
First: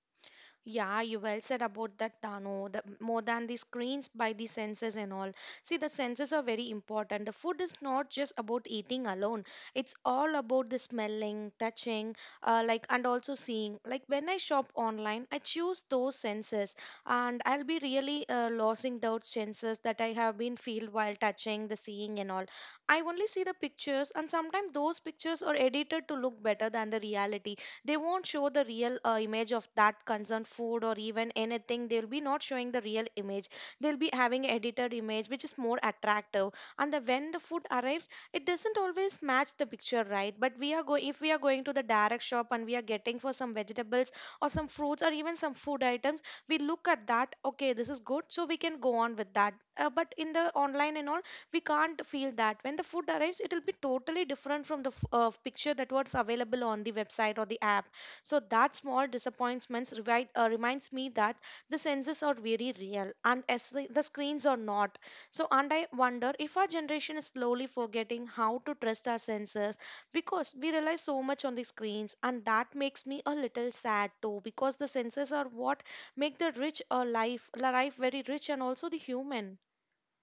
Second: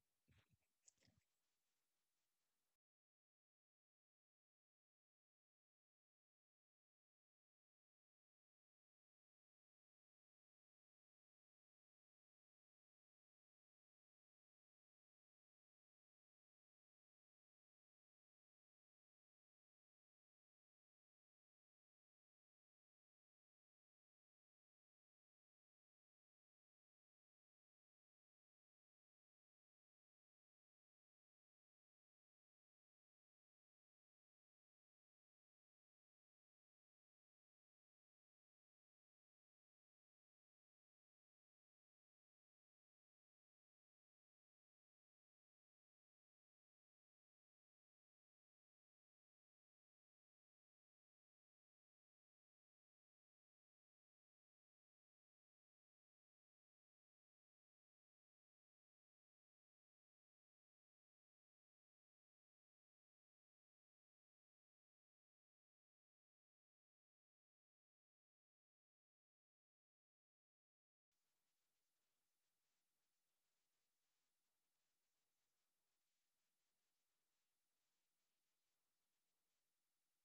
Yeah, you well said about that, Dano. The, more than the screens by the senses and all. See, the senses are very important. The food is not just about eating alone. It's all about the smelling, touching, uh, like and also seeing. Like when I shop online, I choose those senses, and I'll be really uh, losing those senses that I have been feel while touching the seeing and all. I only see the pictures, and sometimes those pictures are edited to look better than the reality. They won't show the real uh, image of that concerned food or even anything. They'll be not showing the real image. They'll be having edited image which is more attractive. And the, when the food arrives it doesn't always match the picture, right? But we are going, if we are going to the direct shop and we are getting for some vegetables or some fruits or even some food items, we look at that, okay, this is good, so we can go on with that. Uh, but in the online and all, we can't feel that. When the food arrives it will be totally different from the f- uh, picture that was available on the website or the app. So that small disappointments revi- uh, reminds me that the senses are very real, and as the, the screens are not. So, and I wonder if our generation is slowly forgetting how to trust our senses because we rely so much on the screens. And that makes me a little sad too, because the senses are what make the rich a life life very rich and also the human.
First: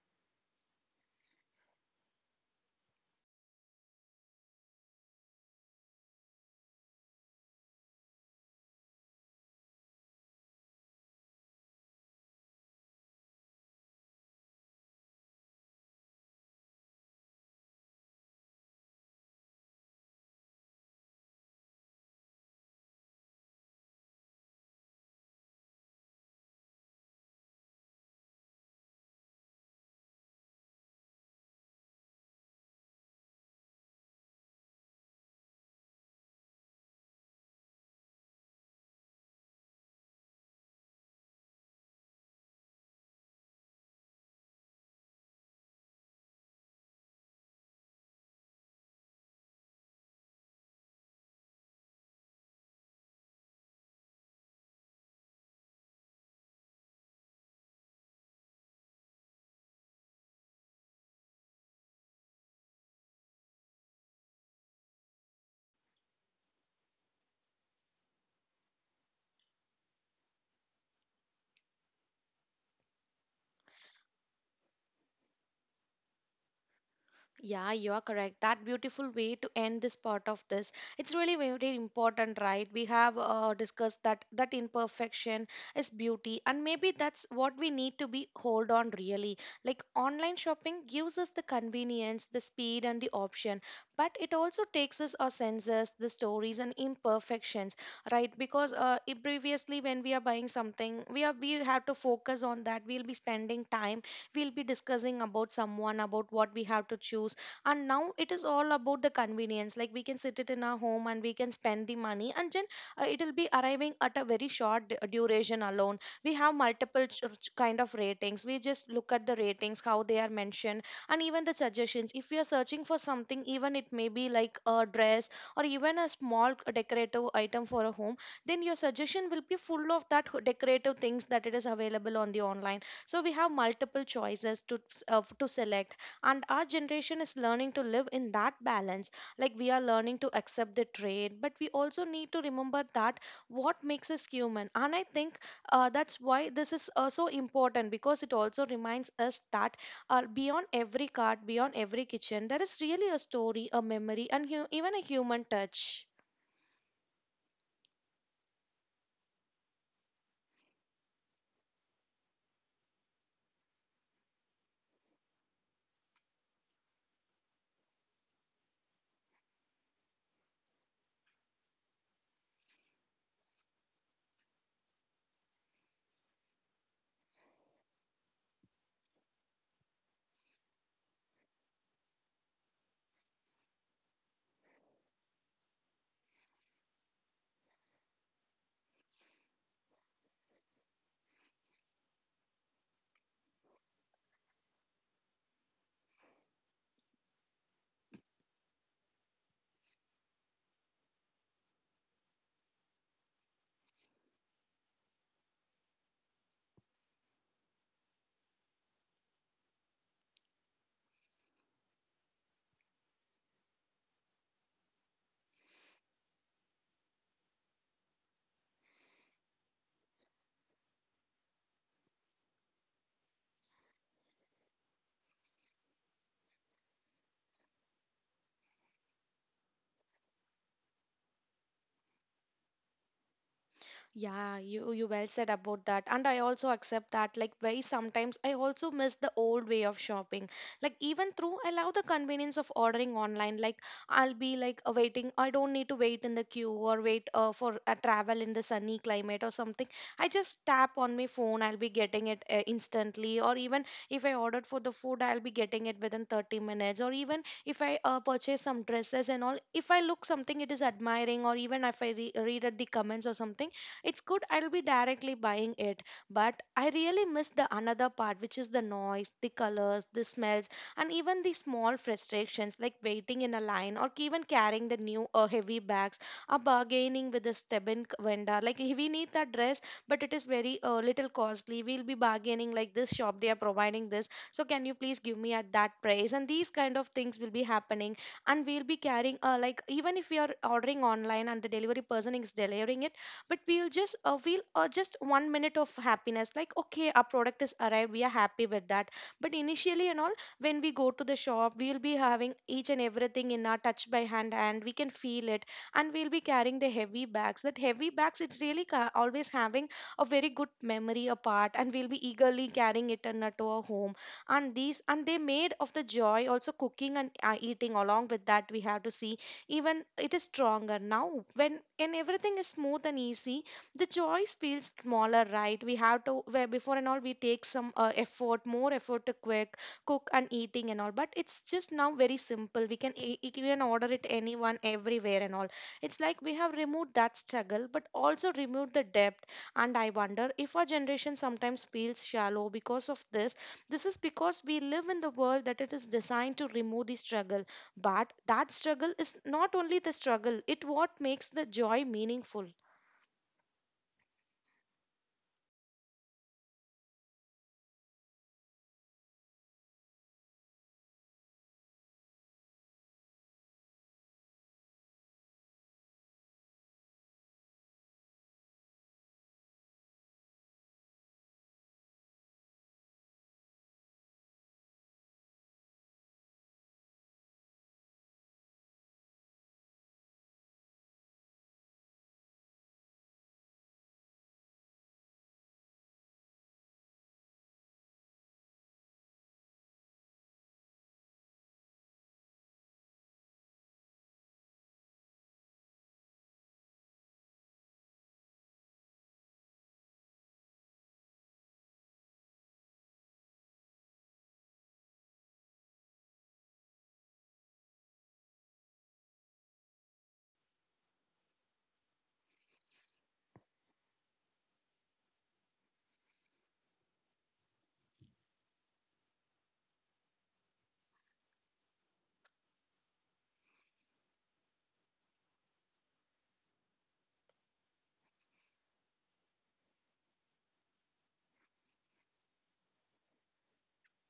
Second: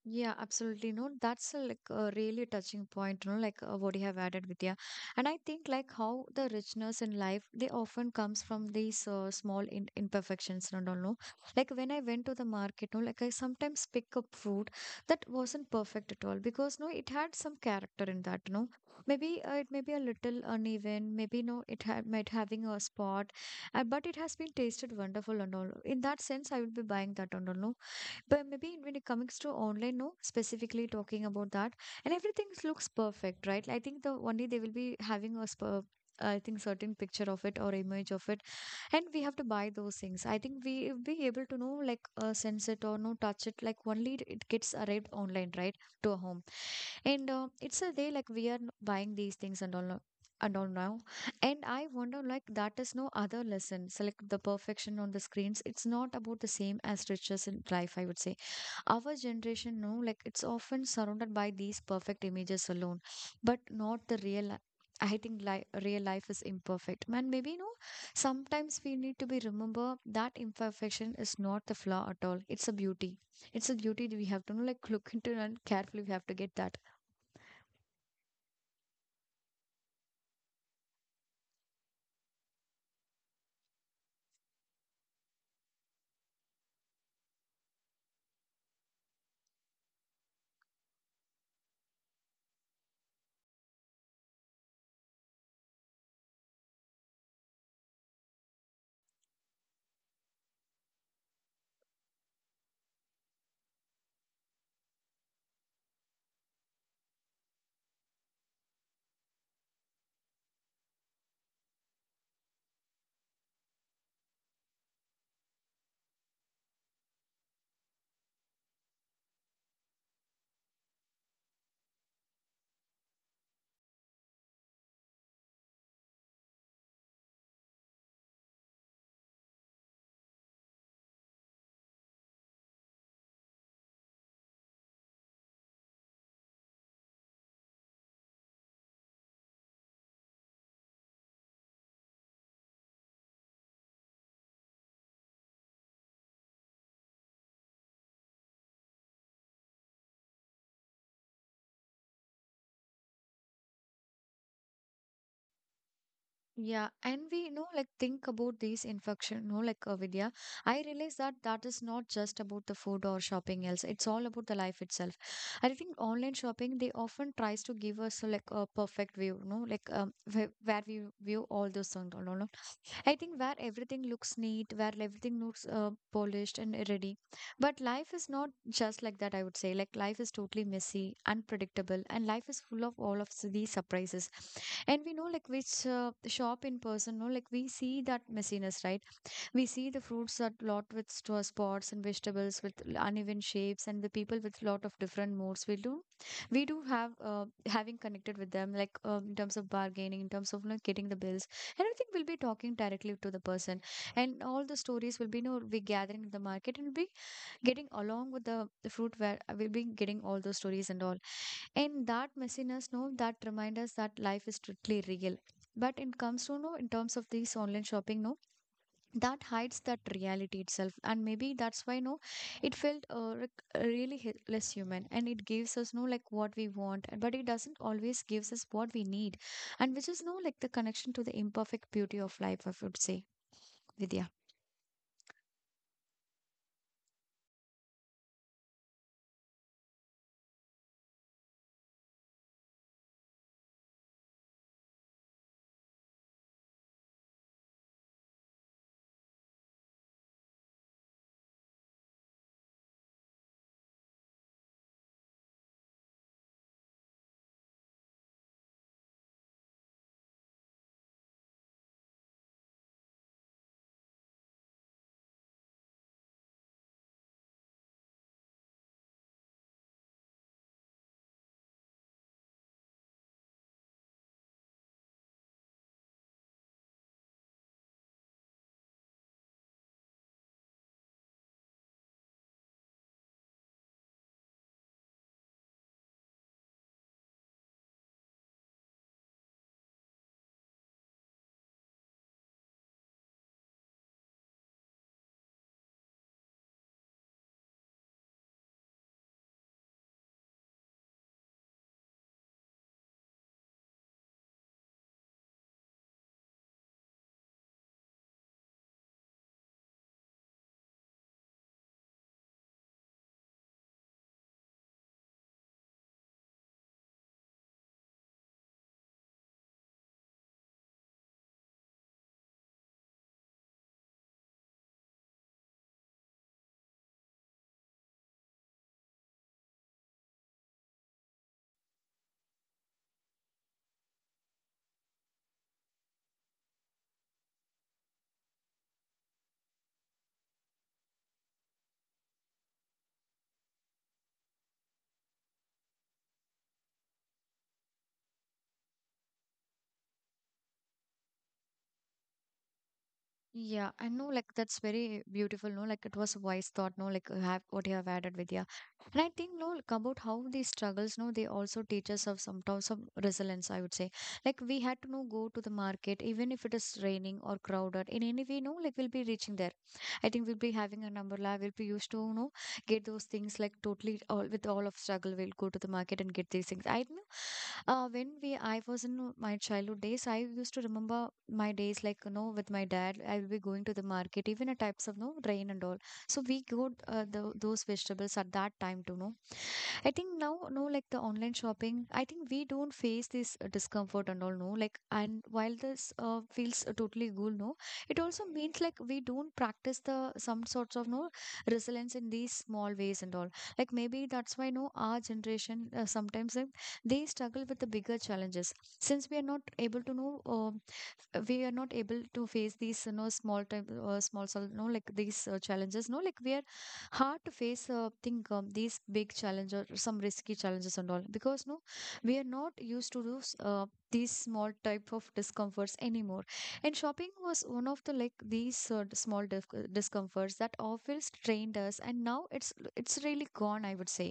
Yeah, absolutely. No, that's a, like a really touching point, you know, like, uh, what you have added, Vidya. And I think like how the richness in life, they often comes from these, uh, small in imperfections and all, no? Like when I went to the market, no, like I sometimes pick up fruit that wasn't perfect at all because, no, it had some character in that, no? Maybe, uh, it may be a little uneven, maybe, no, it had might having a spot, uh, but it has been tasted wonderful and all. In that sense, I will be buying that and all, no? But maybe when it comes to online, no, specifically talking about that, and everything looks perfect, right? I think the only they will be having a sp- I think certain picture of it or image of it, and we have to buy those things. I think we be able to know like, uh, sense it or no touch it. Like only it it gets arrived online, right, to a home, and, uh, it's a day like we are n- buying these things and all, no- and all now, and I wonder like that is no other lesson. So like the perfection on the screens, it's not about the same as riches in life, I would say. Our generation know like it's often surrounded by these perfect images alone, but not the real li- I think li- real life is imperfect. Man, maybe, you know, sometimes we need to be remember that imperfection is not the flaw at all. It's a beauty. It's a beauty that we have to know, like look into and carefully we have to get that. Yeah, you are correct. That beautiful way to end this part of this. It's really very important, right? We have uh, discussed that that imperfection is beauty, and maybe that's what we need to be hold on really. Like online shopping gives us the convenience, the speed, and the option, but it also takes us our senses, the stories, and imperfections, right? Because uh, i- previously when we are buying something, we are, we have to focus on that. We'll be spending time, we'll be discussing about someone about what we have to choose. And now it is all about the convenience, like we can sit it in our home and we can spend the money, and then uh, it will be arriving at a very short d- duration alone. We have multiple ch- ch- kind of ratings. We just look at the ratings, how they are mentioned. And even the suggestions, if we are searching for something, even it may be like a dress or even a small decorative item for a home, then your suggestion will be full of that ho- decorative things that it is available on the online. So we have multiple choices to uh, to select. And our generation is learning to live in that balance. Like we are learning to accept the trade, but we also need to remember that what makes us human. And I think uh, that's why this is uh, so important, because it also reminds us that uh, beyond every cart, beyond every kitchen, there is really a story, a memory, and hu- even a human touch. Yeah, and we, you know like think about these infection, no, like, uh, Vidya. I realize that that is not just about the food or shopping else. It's all about the life itself. I think online shopping they often tries to give us, uh, like a perfect view, no, like, um, where, where we view all those things, no, no, no. I think where everything looks neat, where everything looks, uh, polished and ready. But life is not just like that, I would say. Like, life is totally messy, unpredictable, and life is full of all of s- these surprises. And we know, like, which, uh, shop in person, no, like, we see that messiness, right? We see the fruits a lot with sto- spots and vegetables with l- uneven shapes and the people with lot of different moods. We do, we do have, uh, having connected with them like, uh, in terms of bargaining, in terms of like getting the bills. And I think we'll be talking directly to the person, and all the stories will be, you know we gathering in the market and we'll be getting along with the, the fruit where, uh, we'll be getting all those stories and all. And that messiness, no, that remind us that life is strictly real. But it comes to no in terms of these online shopping, no, that hides that reality itself and maybe that's why, no, it felt, uh, rec- really hi- less human, and it gives us no like what we want, and- but it doesn't always gives us what we need, and which is no like the connection to the imperfect beauty of life, I would say, Vidya. Yeah, you you well said about that. And I also accept that, like, very sometimes I also miss the old way of shopping. Like even through I love the convenience of ordering online. Like I'll be like uh, waiting. I don't need to wait in the queue or wait uh, for a travel in the sunny climate or something. I just tap on my phone. I'll be getting it uh, instantly. Or even if I ordered for the food, I'll be getting it within thirty minutes. Or even if I uh, purchase some dresses and all, if I look something it is admiring, or even if I re- read at the comments or something, it's good, I'll be directly buying it. But I really miss the another part, which is the noise, the colors, the smells, and even the small frustrations like waiting in a line or even carrying the new or heavy bags, or bargaining with a stubborn c- vendor like, "Hey, we need that dress but it is very uh, little costly, we'll be bargaining like this shop they are providing this, so can you please give me at that price," and these kind of things will be happening. And we'll be carrying uh, like, even if we are ordering online and the delivery person is delivering it, but we'll just uh, feel uh, just one minute of happiness, like okay, our product is arrived, we are happy with that. But initially and all, when we go to the shop, we'll be having each and everything in our touch by hand and we can feel it. And we'll be carrying the heavy bags, that heavy bags, it's really ca- always having a very good memory apart. And we'll be eagerly carrying it in, uh, to our home. And these, and they made of the joy also, cooking and uh, eating along with that, we have to see. Even it is stronger now, when and everything is smooth and easy, the choice feels smaller, right? We have to, where before and all we take some uh, effort, more effort to quick cook and eating and all, but it's just now very simple. We can e- e- even order it anyone everywhere and all. It's like we have removed that struggle, but also removed the depth. And I wonder if our generation sometimes feels shallow because of this. This is because we live in the world that it is designed to remove the struggle. But that struggle is not only the struggle, it what makes the joy meaningful. Yeah, I know, like that's very beautiful, no? Like it was a wise thought, no? Like, uh, have what you have added with yeah. And I think, no, like about how these struggles, no, they also teach us of sometimes some resilience, I would say. Like we had to no go to the market, even if it is raining or crowded. In any way, no, like we'll be reaching there. I think we'll be having an umbrella, we'll be used to, no, get those things like totally all with all of struggle, we'll go to the market and get these things, I know. uh, when we I was in my childhood days, I used to remember my days, like, you know with my dad I will be going to the market even at types of no rain and all. So we got, uh, the, those vegetables at that time to know. I think now, no, like the online shopping, I think we don't face this, uh, discomfort and all, no. Like, and while this, uh, feels totally cool, no, it also means like we don't practice the some sorts of, no, resilience in these small ways and all. Like, maybe that's why, no, our generation, uh, sometimes like, they struggle with the bigger challenges, since we are not able to know. Uh, we are not able to face these, you know small time, uh, small sol- no like these, uh, challenges, no, like we are hard to face, uh, think, um, these big challenges, some risky challenges and all because, no, we are not used to those, uh, these small type of discomforts anymore, and shopping was one of the like these, uh, small dis- discomforts that always trained us, and now it's it's really gone, I would say.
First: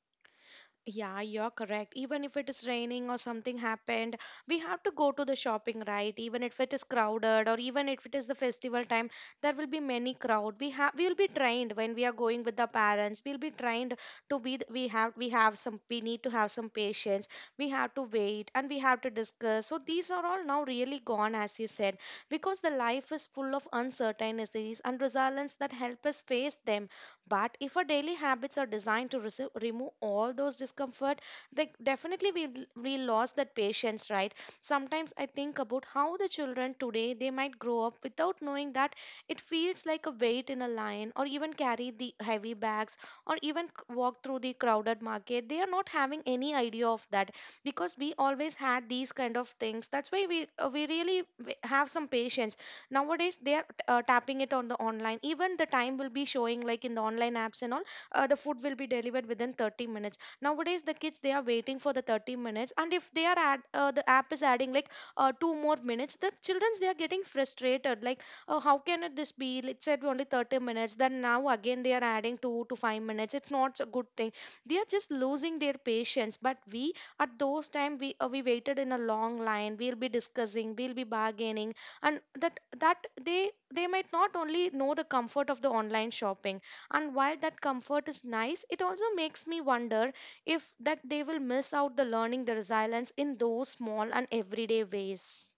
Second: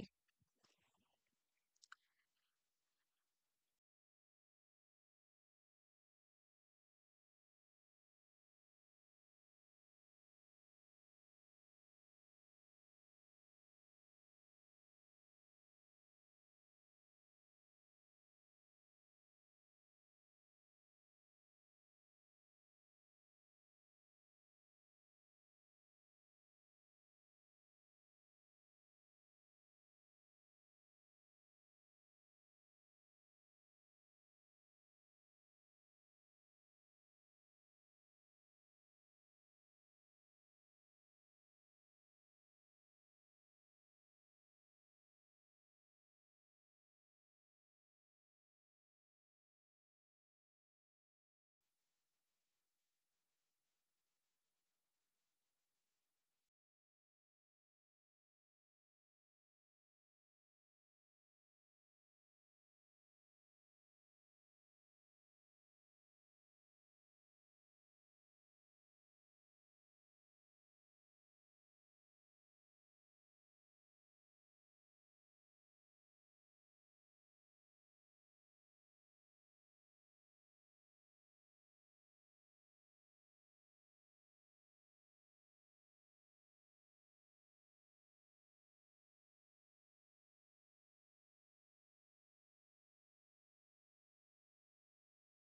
Yeah, you're correct. Even if it is raining or something happened, we have to go to the shopping, right? Even if it is crowded or even if it is the festival time, there will be many crowd. We have we will be trained when we are going with the parents. We'll be trained to be th- we have we have some, we need to have some patience. We have to wait and we have to discuss. So these are all now really gone, as you said, because the life is full of uncertainties and resilience that help us face them. But if our daily habits are designed to receive, remove all those discomfort, they definitely we, we lost that patience, right? Sometimes I think about how the children today, they might grow up without knowing that it feels like a weight in a line, or even carry the heavy bags, or even c- walk through the crowded market. They are not having any idea of that because we always had these kind of things. That's why we uh, we really w- have some patience. Nowadays they are uh, tapping it on the online, even the time will be showing like in the online apps and all. Uh, the food will be delivered within thirty minutes. Nowadays the kids, they are waiting for the thirty minutes, and if they are add uh, the app is adding like uh, two more minutes, the childrens they are getting frustrated like, oh, how can it this be, it said only thirty minutes, then now again they are adding two to five minutes. It's not a good thing, they are just losing their patience. But we, at those time, we uh, we waited in a long line, we'll be discussing, we'll be bargaining. And that that they they might not only know the comfort of the online shopping. And while that comfort is nice, it also makes me wonder if that they will miss out the learning the resilience in those small and everyday ways.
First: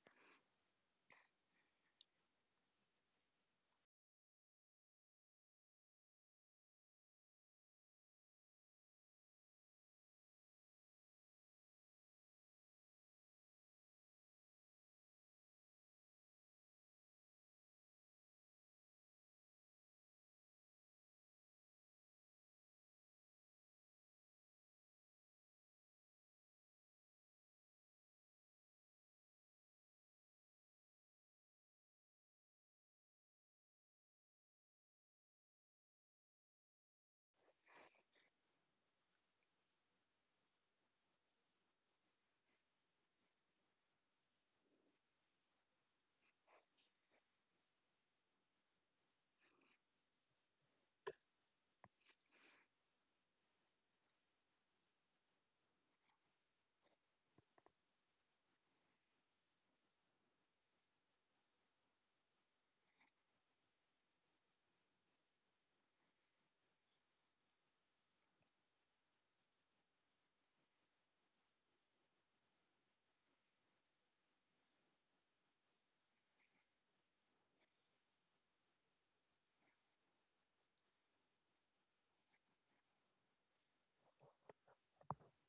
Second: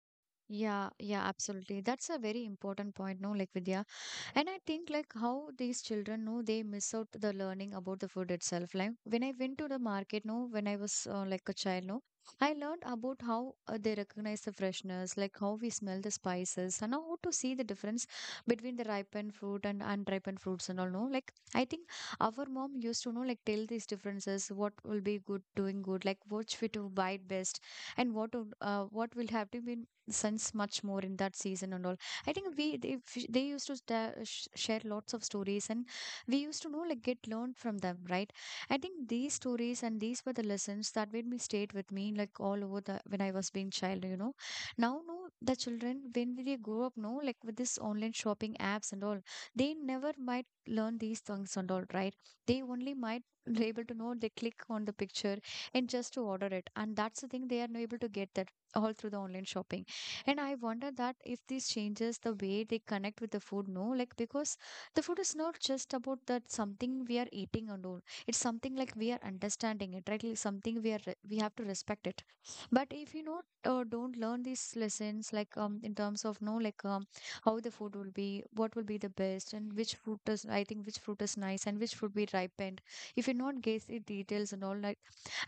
Yeah, yeah, absolutely. That's a very important point, no, like, Vidya. And I think like how these children know they miss out the learning about the food itself. Like when I went to the market, no, when I was, uh, like a child, no, I learned about how, uh, they recognize the freshness, like how we smell the spices, and how to see the difference between the ripened fruit and unripened fruits and all. No, like I think our mom used to know like tell these differences, what will be good, doing good, like what we to buy best, and what would, uh, what will have to be sense much more in that season and all. I think we they, f- they used to sta- sh- share lots of stories, and we used to know like get learned from them, right? I think these stories and these were the lessons that made me stayed with me like all over the when I was being child, you know. Now, no, the children when they grow up, no, like with this online shopping apps and all, they never might learn these things and all, right? They only might be able to know they click on the picture and just to order it, and that's the thing they are not able to get that all through the online shopping. And I wonder that if this changes the way they connect with the food, no? Like, because the food is not just about that something we are eating and all. It's something like we are understanding it, right? Like something we are, re- we have to respect it. But if you know, uh, don't learn these lessons, like, um, in terms of, no, like, um, how the food will be, what will be the best, and which fruit is, I think, which fruit is nice and which fruit be ripened. If you not guess the details and all, like,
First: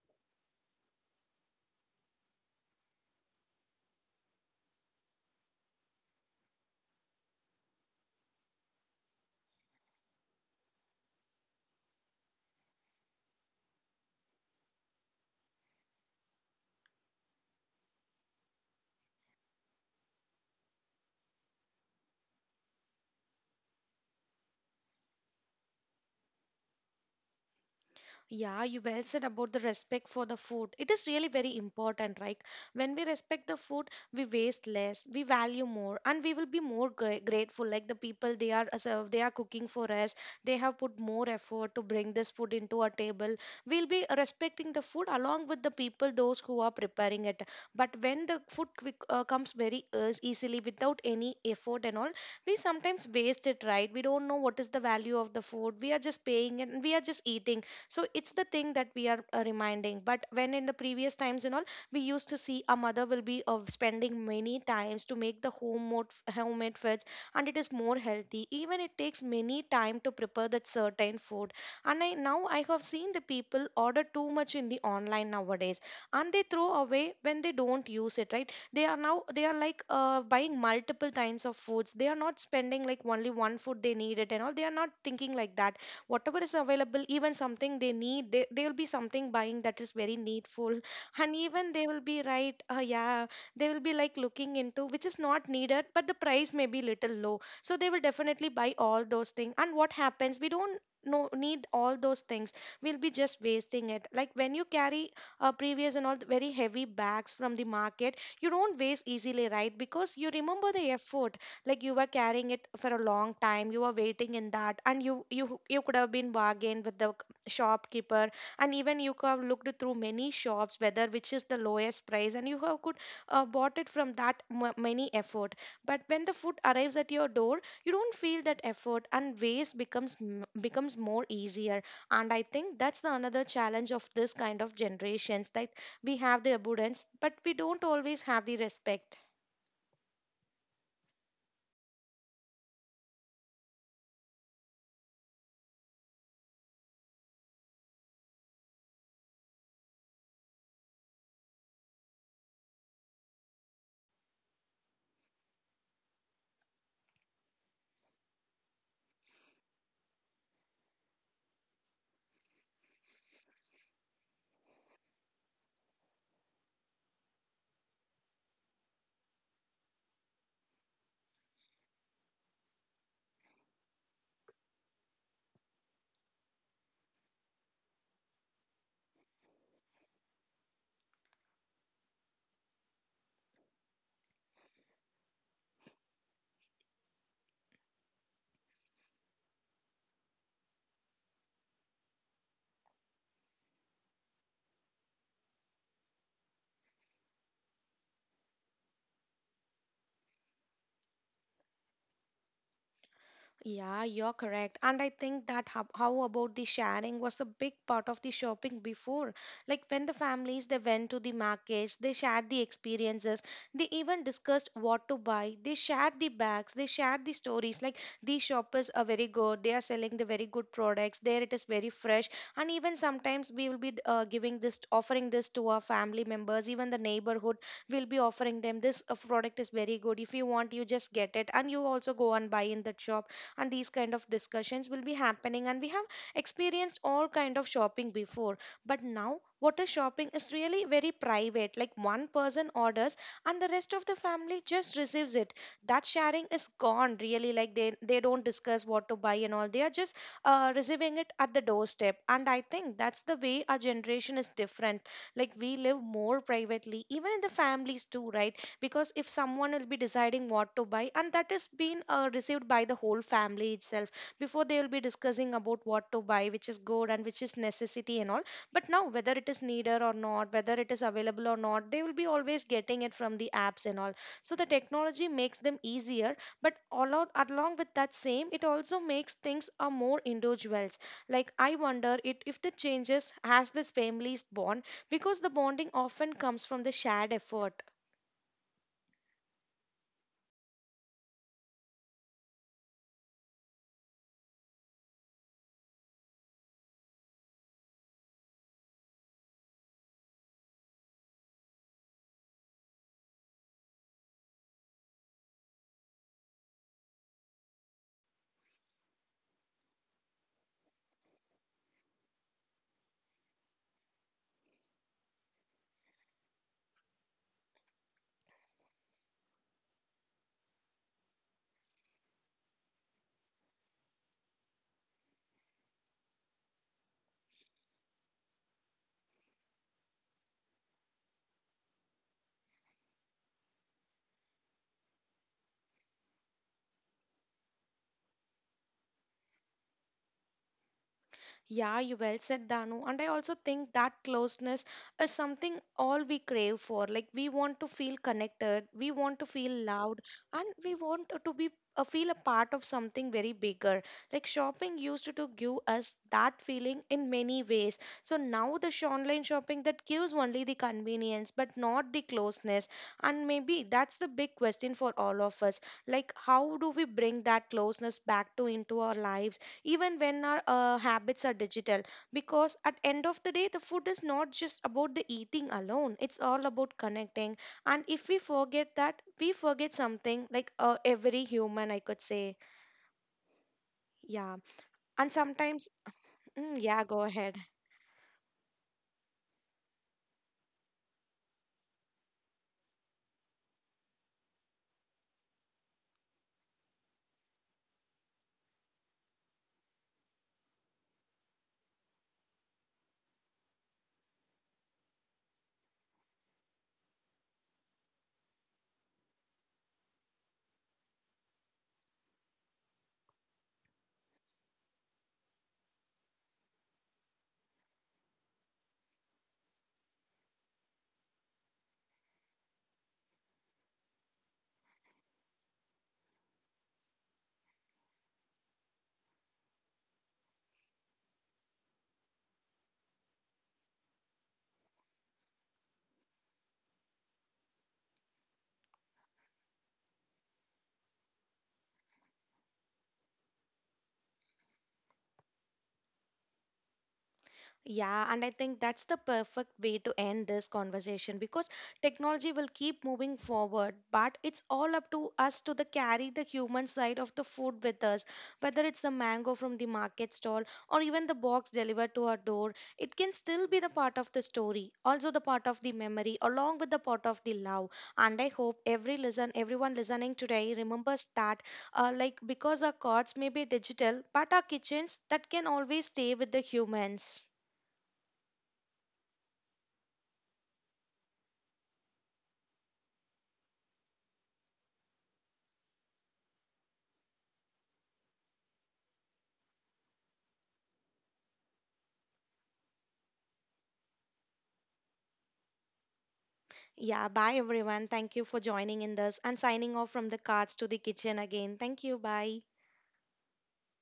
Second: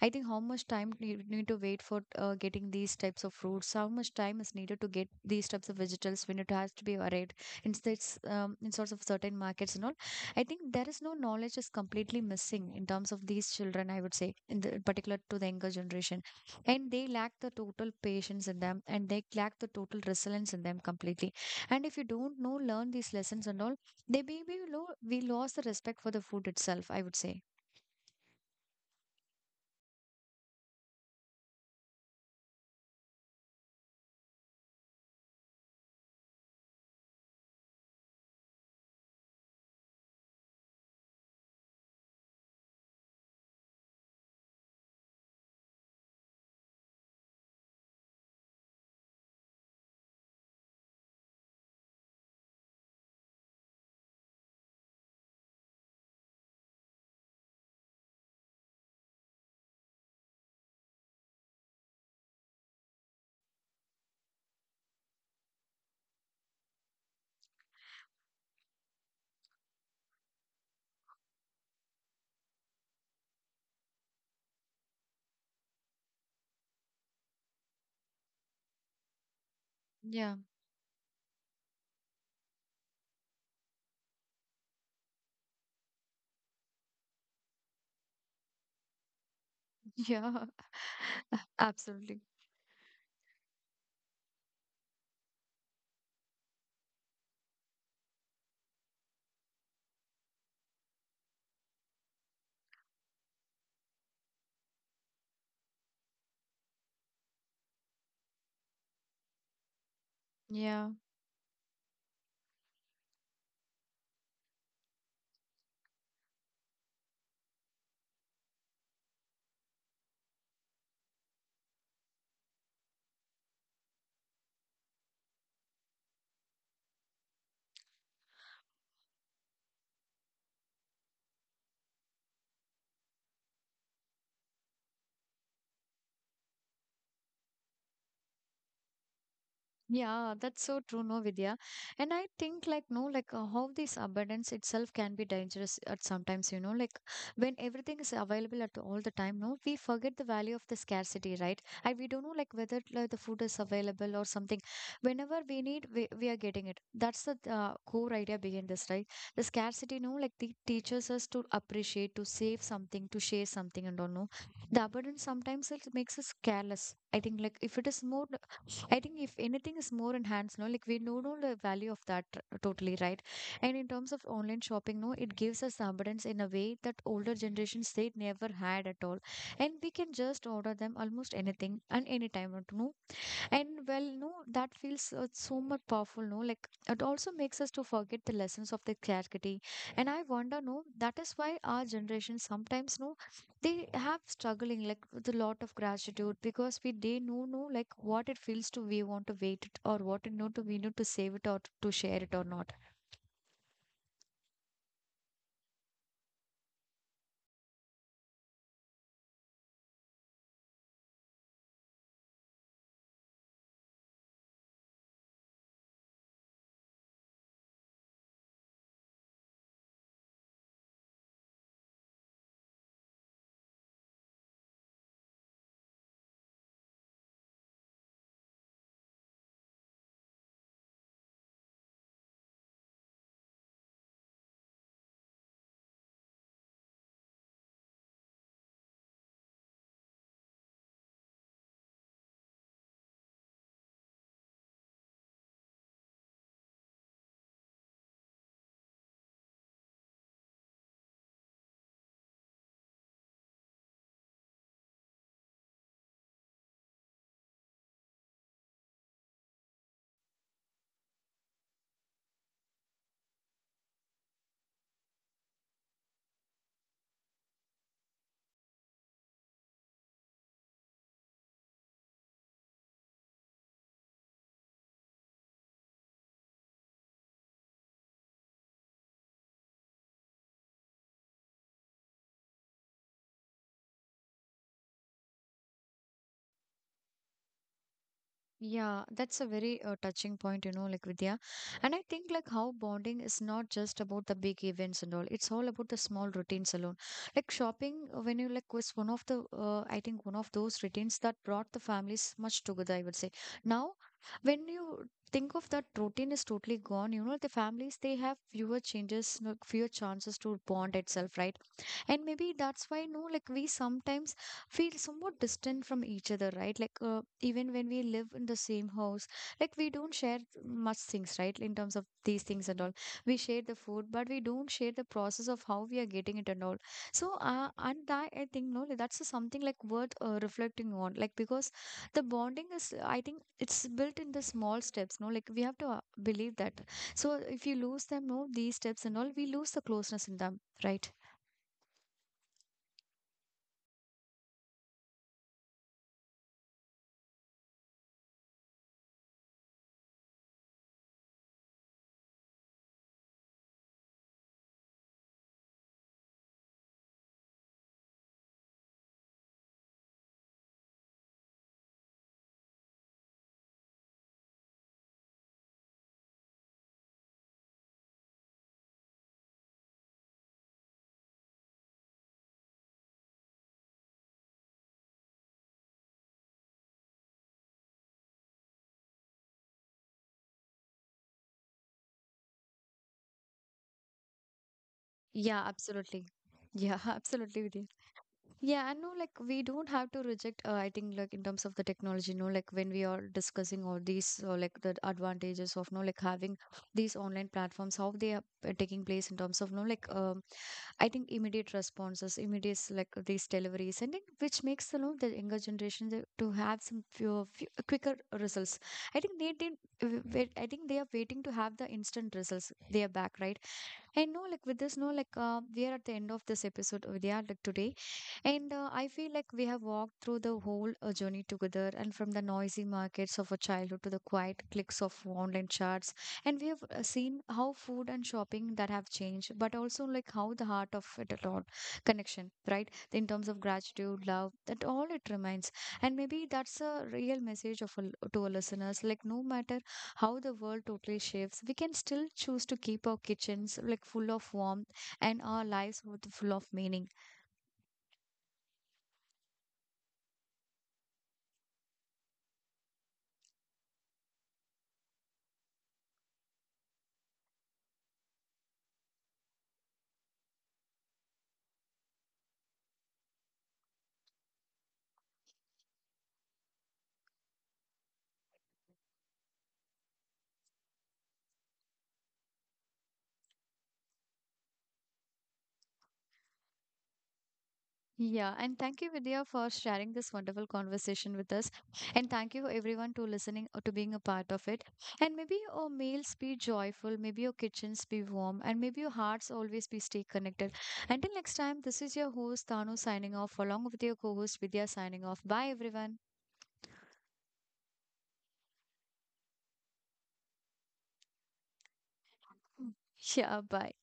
I think how much time do you need to wait for uh, getting these types of fruits? How much time is needed to get these types of vegetables when it has to be varied in states, um, in sorts of certain markets and all? I think there is no knowledge is completely missing in terms of these children. I would say, in the particular to the younger generation, and they lack the total patience in them, and they lack the total resilience in them completely. And if you don't know learn these lessons and all, they maybe lo- we lost the respect for the food itself. I would say. Yeah, you well said about the respect for the food. It is really very important, right? When we respect the food, we waste less, we value more, and we will be more gra- grateful. Like the people, they are as a- they are cooking for us, they have put more effort to bring this food into our table. We'll be respecting the food along with the people those who are preparing it. But when the food quick, uh, comes very eas- easily without any effort and all, we sometimes waste it, right? We don't know what is the value of the food. We are just paying it and we are just eating. So it's the thing that we are uh, reminding. But when in the previous times and all, we used to see a mother will be uh, spending many times to make the homemade homemade foods, and it is more healthy, even it takes many time to prepare that certain food. And I now I have seen the people order too much in the online nowadays, and they throw away when they don't use it, right? They are now, they are like uh, Yeah. buying multiple kinds of foods, they are not spending like only one food they need it and all, they are not thinking like that. Whatever is available, even something they need, they, they will be something buying that is very Yeah, needful. And even they will absolutely. be right, uh, yeah, they will be like looking into which is not needed, but the price may be little low, so they will definitely buy all those things. And what happens, we don't no need all those things, we'll be just wasting it. Like when you carry, uh, previous and all, the very heavy bags from the market, you don't waste easily, right? Because you remember Yeah, the effort. Like you were carrying it for a long time, you were waiting in that, and you you you could have been bargained with the c- shopkeeper. And even you could have looked through many shops whether which is the lowest price, and you have could uh, bought it from that m- many effort. But when the food arrives at your door, you don't feel that effort, and waste becomes m- becomes more easier. And I think that's the another challenge of this kind of generations, that we have the abundance but we don't always have the respect. yeah, that's so true, no, Vidya. And I think, like, no, like, uh, how this abundance itself can be dangerous at sometimes, you know, like, when everything is available at all the time, no, we forget the value of the scarcity, right? And we don't know, like, whether like, the food is available or something. Whenever we need, we, we are getting it. That's the uh, core idea behind this, right? The scarcity, no, like, the teaches us to appreciate, to save something, to share something, and all, no. The abundance sometimes it makes us careless. I think, like, if it is more I think if anything is more enhanced, no, like we know know the value of that r- totally, right? And in terms of online shopping, no, it gives us abundance in a way that older generations they never had at all, and we can just order them almost anything and anytime, no. And well, no, that feels uh, so much powerful, no? Like it also makes us to forget the lessons of the clarity. And I wonder, no, that is why our generation sometimes, no, they have struggling like with a lot of gratitude because we they know, no, like what it feels to we want to wait it or what it know to we know to save it or to share it or not. Yeah, you're correct. And I think that how, how about the sharing was a big part of the shopping before. Like when the families, they went to the markets, they shared the experiences, they even discussed what to buy, they shared the bags, they shared the stories. Like these shoppers are very good, they are selling the very good products, there it is very fresh. And even sometimes we will be uh, giving this, offering this to our family members, even the neighborhood will be offering them, this uh, product is very good. If you want, you just get it, and you also go and buy in that shop. And these kind of discussions will be happening, and we have experienced all kind of shopping before. But now what is shopping is really very private, like one person orders and the rest of the family just receives it. That sharing is gone really, like they they don't discuss what to buy and all, they are just uh, receiving it at the doorstep. And I think that's the way our generation is different, like we live more privately even in the families too, right? Because if someone will be deciding what to buy and that is being uh, received by the whole family itself. Before, they will be discussing about what to buy, which is good and which is necessity and all. But now whether it is needed or not, whether it is available or not, they will be always getting it from the apps and all. So the technology makes them easier, but along, along with that same, it also makes things are more individuals. Like I wonder it if the changes as this families bond, because the bonding often comes from the shared effort. Yeah, that's a very uh, touching point, you know, like Vidya. And I think like how bonding is not just about the big events and all. It's all about the small routines alone. Like shopping, uh, when you like was one of the, uh, I think one of those routines that brought the families much together, I would say. Now, when you think of that routine is totally gone, you know, the families, they have fewer changes, no- fewer chances to bond itself, right? And maybe that's why, no, like, we sometimes feel somewhat distant from each other, right? Like, uh, even when we live in the same house, like, we don't share much things, right? In terms of these things and all, we share the food but we don't share the process of how we are getting it and all. So, uh, and that I think, no, like, that's something like worth uh, reflecting on, like, because the bonding is, I think it's built in the small steps, no, like we have to uh, believe that. So if you lose them, no, these steps and all, we lose the closeness in them, right? Yeah, you well said, Danu. And I also think that closeness is something all we crave for. Like we want to feel connected, we want to feel loved, and we want to be uh, feel a part of something very bigger. Like shopping used to, to give us that feeling in many ways. So now the sh- online shopping, that gives only the convenience, but not the closeness. And maybe that's the big question for all of us. Like how do we bring that closeness back to into our lives, even when our uh, habits are digital? Because at end of the day, the food is not just about the eating alone, it's all about connecting. And if we forget that, we forget something like uh, every human, I could say. Yeah. And Yeah, sometimes, absolutely. mm, Yeah, yeah, go ahead. absolutely with you. Yeah, I know like we don't have to reject uh, I think like in terms of the technology, no. Like when we are discussing all these uh, like the advantages of no like having these online platforms, how they are uh, taking place in terms of no like um I think immediate responses, immediate like these deliveries and then which makes the no the younger generation to to have some few, few uh, quicker results. I think they didn't uh, wait, I think they are waiting to have the instant results. They are back, right? And no, like with this, no, like uh, we are at the end of this episode, Vidya, like today. And uh, I feel like we have walked through the whole uh, journey together and from the noisy markets of our childhood to the quiet clicks of online charts. And we have uh, seen how food and shopping that have changed, but also like how the heart of it all connection, right? In terms of gratitude, love, that all it remains. And maybe that's a real message of a, to our listeners like no matter how the world totally shifts, we can still choose to keep our kitchens like full of warmth and our lives with full of meaning. Yeah, and I think that's the perfect way to end this conversation, because technology will keep moving forward, but it's all up to us to the carry the human side of the food with us. Whether it's a mango from the market stall or even the box delivered to our door, it can still be the part of the story, also the part of the memory, along with the part of the love. And I hope every listen, everyone listening today remembers that, uh, like because our cards may be digital, but our kitchens that can always stay with the humans. Yeah, and thank you, Vidya, for sharing this wonderful conversation with us. And thank you, everyone, to listening or to being a part of it. And maybe your meals be joyful, maybe your kitchens be warm, and maybe your hearts always be stay connected. Until next time, this is your host, Tanu, signing off, along with your co host, Vidya, signing off. Bye, everyone. Yeah, bye everyone. Thank you for joining in this and signing off from the cards to the kitchen again. Thank you. Bye. Yeah, bye.